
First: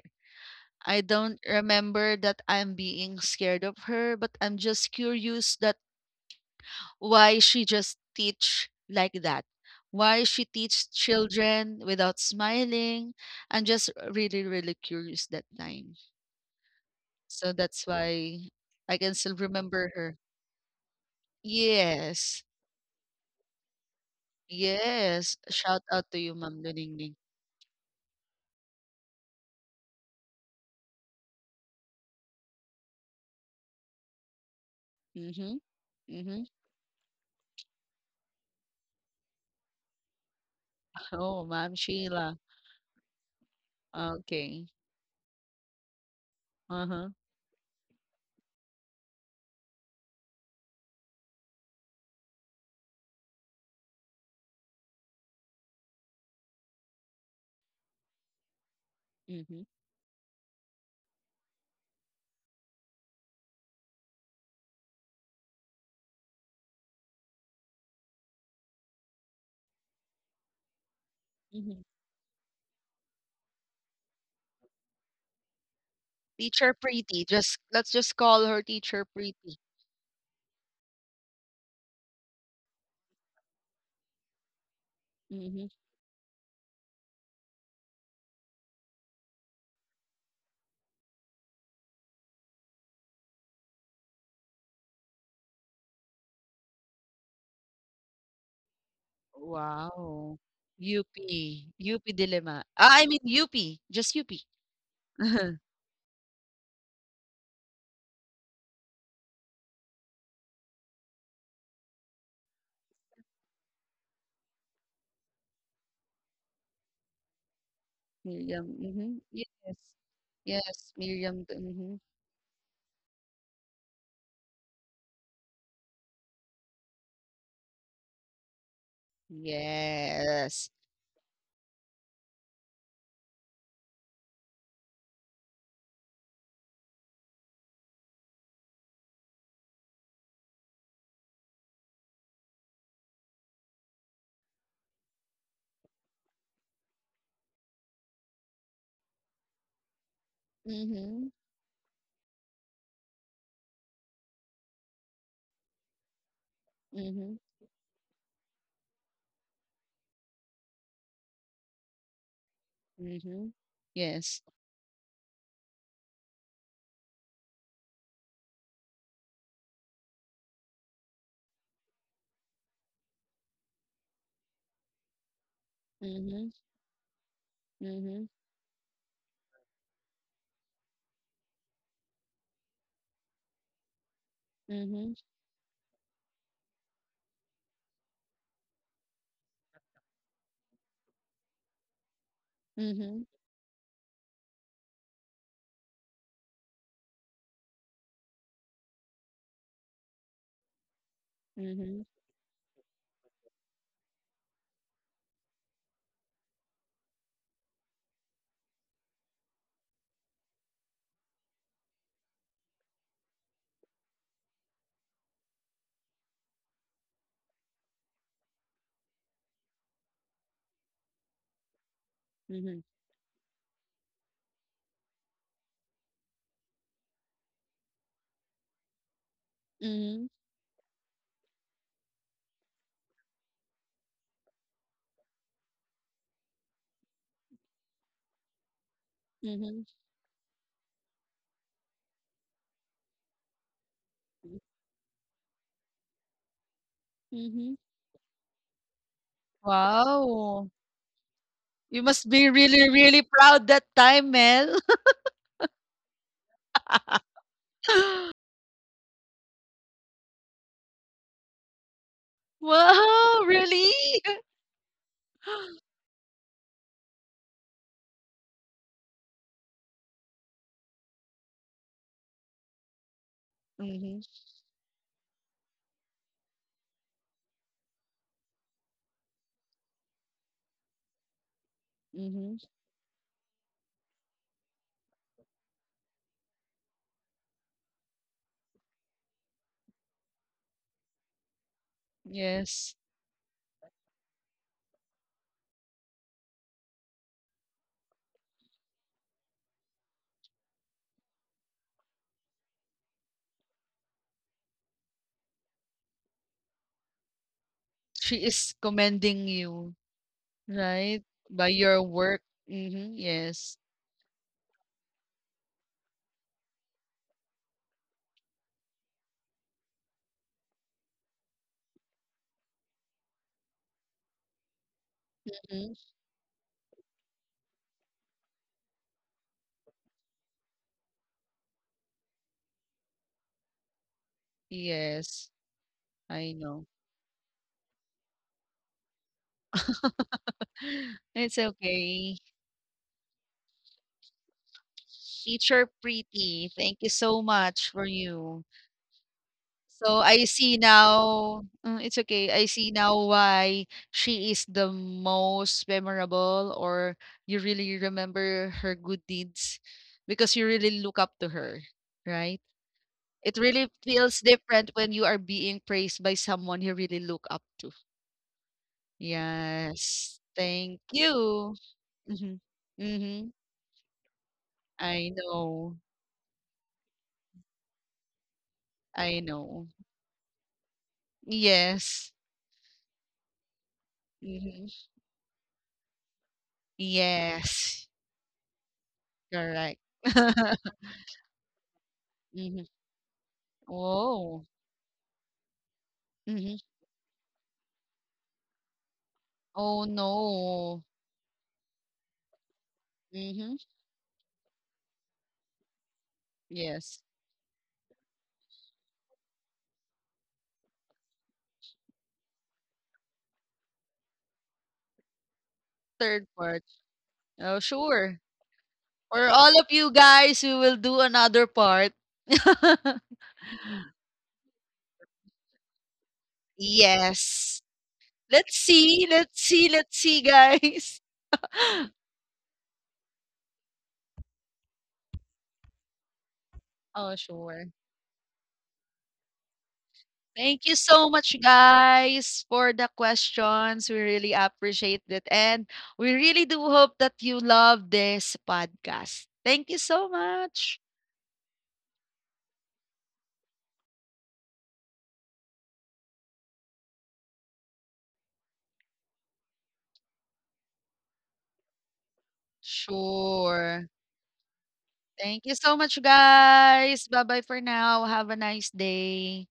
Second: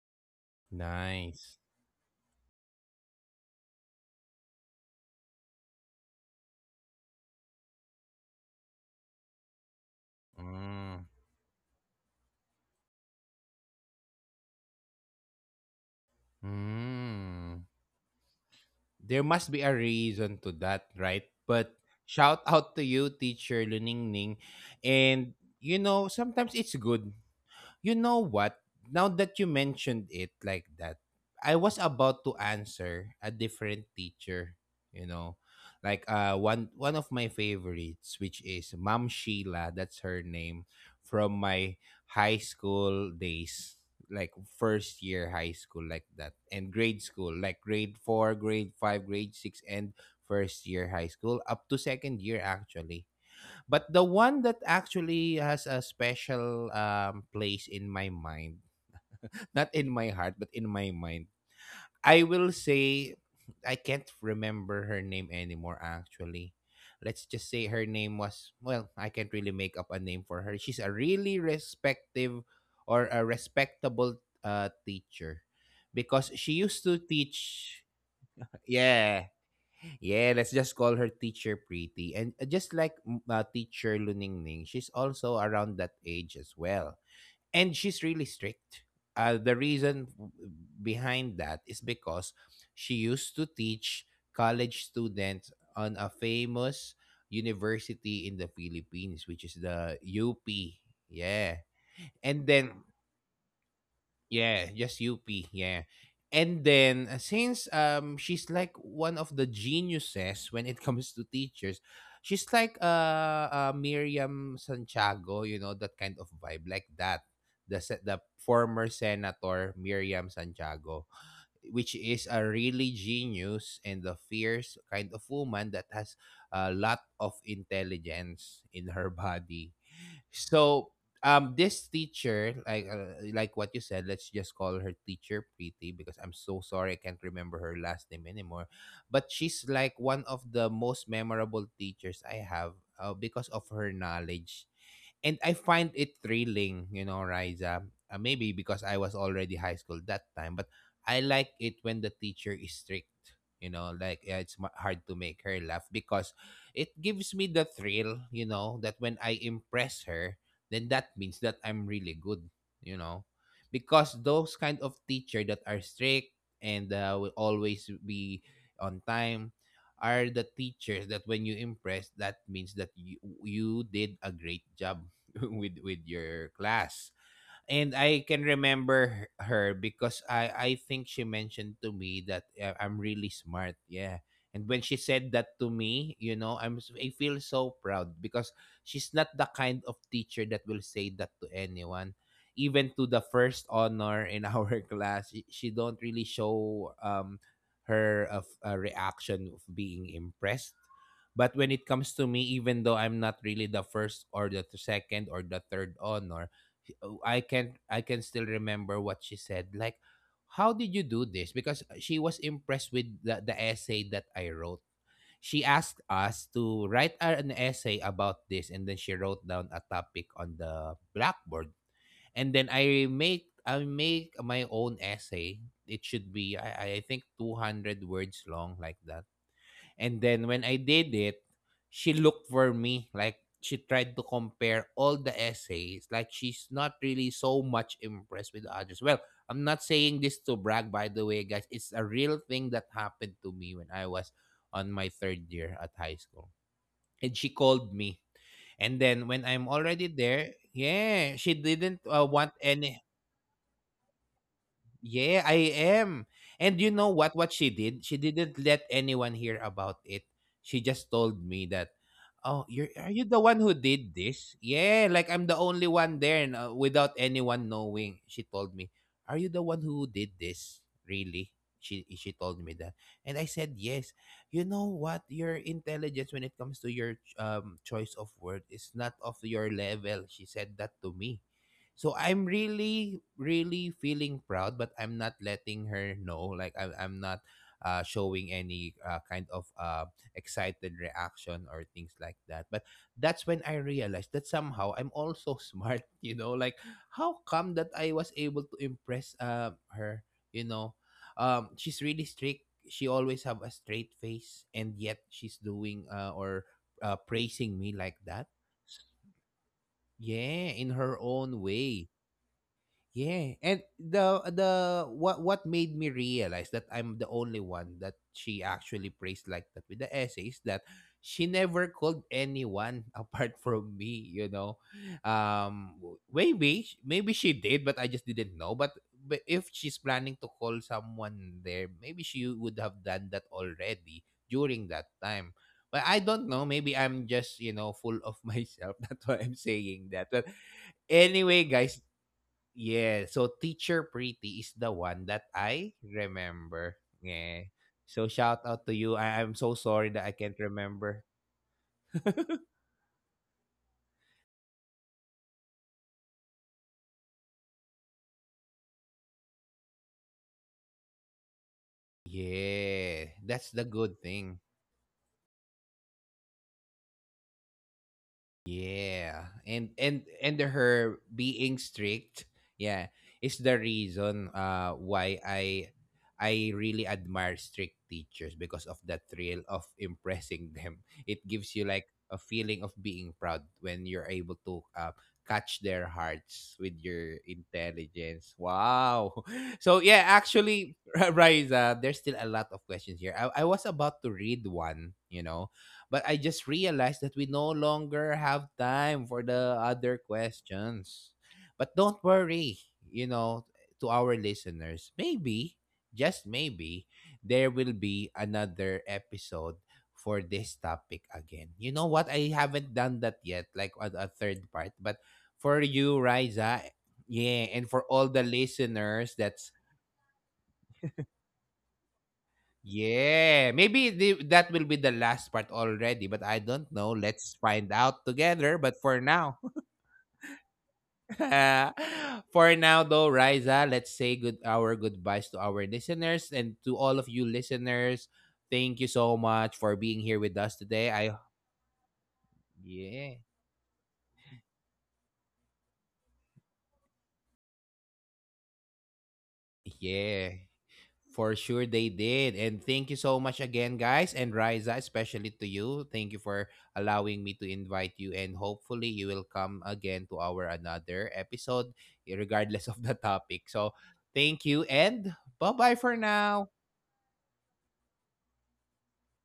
I don't Nice. remember that I'm being scared of her, but I'm just curious that why she just teach like that, why she teach Mm. children without smiling. I'm just really, really curious that time, so Mm. that's why I can There still must be a remember her. reason to that, right? But shout Yes. out to you, teacher Luningning. And Yes, you shout out know, to you, Ma'am sometimes it's Luningning. good. You know what? Now that you mentioned it like that, I was about to answer a different teacher, you know. Mm-hmm. Like Mm-hmm. One of my favorites, which is Ma'am Sheila, that's her name, Oh, from Ma'am my Sheila. high school days, like Okay. first year high school, like that. And Uh-huh. grade school, like grade four, grade five, grade six, and first year high school, up to second year actually, but the one that actually has a special place in my mind, Mm-hmm, not in my heart, but in my mind, I will say I can't remember her name anymore, actually. Let's just say her name was, well, I can't really make up a name for her. She's a really mm-hmm. respective or a respectable teacher because she Teacher used to pretty, just let's teach, just call her teacher yeah. pretty. Yeah, let's just call her Teacher Pretty. And just like Teacher Luningning, she's also Mm-hmm. around that age as well. And she's really strict. The reason behind that is because she used to teach college students on a famous university in the Philippines, which is the Wow. UP. UP, Yeah. UP And Diliman. then Ah, I mean UP, just UP. yeah, just UP, yeah. And then since she's like one of the geniuses when it comes to teachers, she's like Miriam Santiago, you know, that kind of vibe like that. The the Miriam, former mhm, yes. senator Miriam Yes, Santiago, Miriam, t- mhm. which is a really genius and a fierce kind of woman that has a lot of intelligence in her body. Yes. So this teacher like what you said, let's just call her teacher Pretty because I'm so sorry I can't remember her last name anymore, but she's like one of the most memorable teachers I have, because of her knowledge, and I find it thrilling, you know, Riza. Maybe because I was already high school that time, but I Mhm, like it when the teacher is strict. You know, like yeah, it's hard to make her laugh because it mhm, gives me the thrill, you know, that when I impress her, then that means that I'm really good, you know. mhm. Because Yes. those kind of teacher that are strict and will always be on time are the teachers that when you impress, that means that you did a great job with Mhm, your class, and mhm, I can remember her because I think she mentioned to me that I'm really smart. Yeah. And when she mhm, said that to me, you know, I feel so proud because she's not the kind of teacher that will say that to anyone. Even to mhm, the first honor in our class, she don't really show her of reaction of being impressed. But when it mhm, comes to me, even though I'm not really the first or the second or the third honor, oh, I can still remember what she said. Like, how did you do this? Because she was impressed with the essay that I wrote. She asked us to write an essay about this, and then she wrote down a topic on the blackboard. And then mhm, I make my own essay. It should be I think 200 words long, like that, mhm, and then when I did it, she looked for me. Like she tried to compare all the essays. Like she's not really so much impressed with the others. Well, I'm mhm, not saying this to brag, by the way, guys. It's a real thing that happened to me when I was on my third year at high school. And she mhm. called me. And then when I'm already there, Wow. yeah, she You didn't must be want really, any. really proud that time, Mel. Yeah, I am. And you know what she did? She didn't let anyone hear about it. She just told me that, "Oh, you're are you Wow, the one who really? did this?" Yeah, like I'm the only one there and, without anyone knowing. She told me, "Are you the one who did this?" Really? She told me that. And I said, Mhm, "Yes." You know what? Your intelligence when it comes to your choice of word is not of your level. She said that to me. So mhm, I'm really really feeling proud, but I'm not letting her know. Like I'm not showing any kind of excited reaction or things like that, but yes. that's when I realized that somehow I'm also smart, you know, like how come that I was able to impress her, you know. Um, she's really strict, she always have a straight face, and yet she's doing or praising me like She that, is commending you, yeah, in right? her By own your way. work. Mhm, Yeah, yes. and the what made me realize that I'm the only one that she actually praised like that with the essays, that she never called anyone apart from me, you know. Mhm, Maybe maybe she did but I just didn't know, but if she's planning to call someone there, maybe she would have done that already during that yes. time. But I I don't know, know. maybe I'm just, you know, full of myself. That's why I'm saying that. But It's anyway, guys, okay. yeah, so Teacher pretty is the one that Teacher I Pretty, thank remember. you so Yeah. much for So you. shout out to you. I'm so So sorry that I I can't see remember. now, it's okay. I see now why she is the most memorable, or you really remember her good deeds because you really look up to her, right? Yeah, It that's really the good feels thing. different when you are being praised by someone you really look up to. Yeah. And Yes. and Thank her you. being Mhm. strict, yeah, Mhm. is the reason I why know. I really admire strict teachers because of that I thrill know. of impressing them. It gives you like Yes. a feeling of being proud when you're able to Mhm. Catch their hearts with your Yes. intelligence. Wow. Correct. So yeah, actually, Riza, there's still a lot Mhm. of questions here. I was about to Oh. read one, you know, but I just Mhm. realized that we no longer have time for the Oh, other no. questions. But don't worry, you Mhm. know, to our listeners, maybe, just maybe, Yes. there will be another episode for this topic again. You know what? I haven't done that yet, like a third part. But for you, Third part. Riza, Oh, yeah, and for sure. all the For listeners all of that's you guys, we will do another part. yeah, maybe that will be the last part already, but I don't know. Let's Yes. find out Let's together. But see, for let's now, see, let's see, guys. for now though, Riza, let's say good our goodbyes to our listeners and to Oh, all of you sure. listeners. Thank you so much for being here with Thank us you so today. much, I guys, for the yeah, questions. We really appreciate it. And we really do hope that you love this podcast. Thank you so yeah. much. For sure they did. And thank you so much again, guys. And Riza, especially to you. Thank you for allowing me to invite you. And hopefully you will come again to our another episode, regardless of the topic. Sure. So thank you Thank and you so much, bye-bye for now. guys. Bye bye for now. Have a nice day.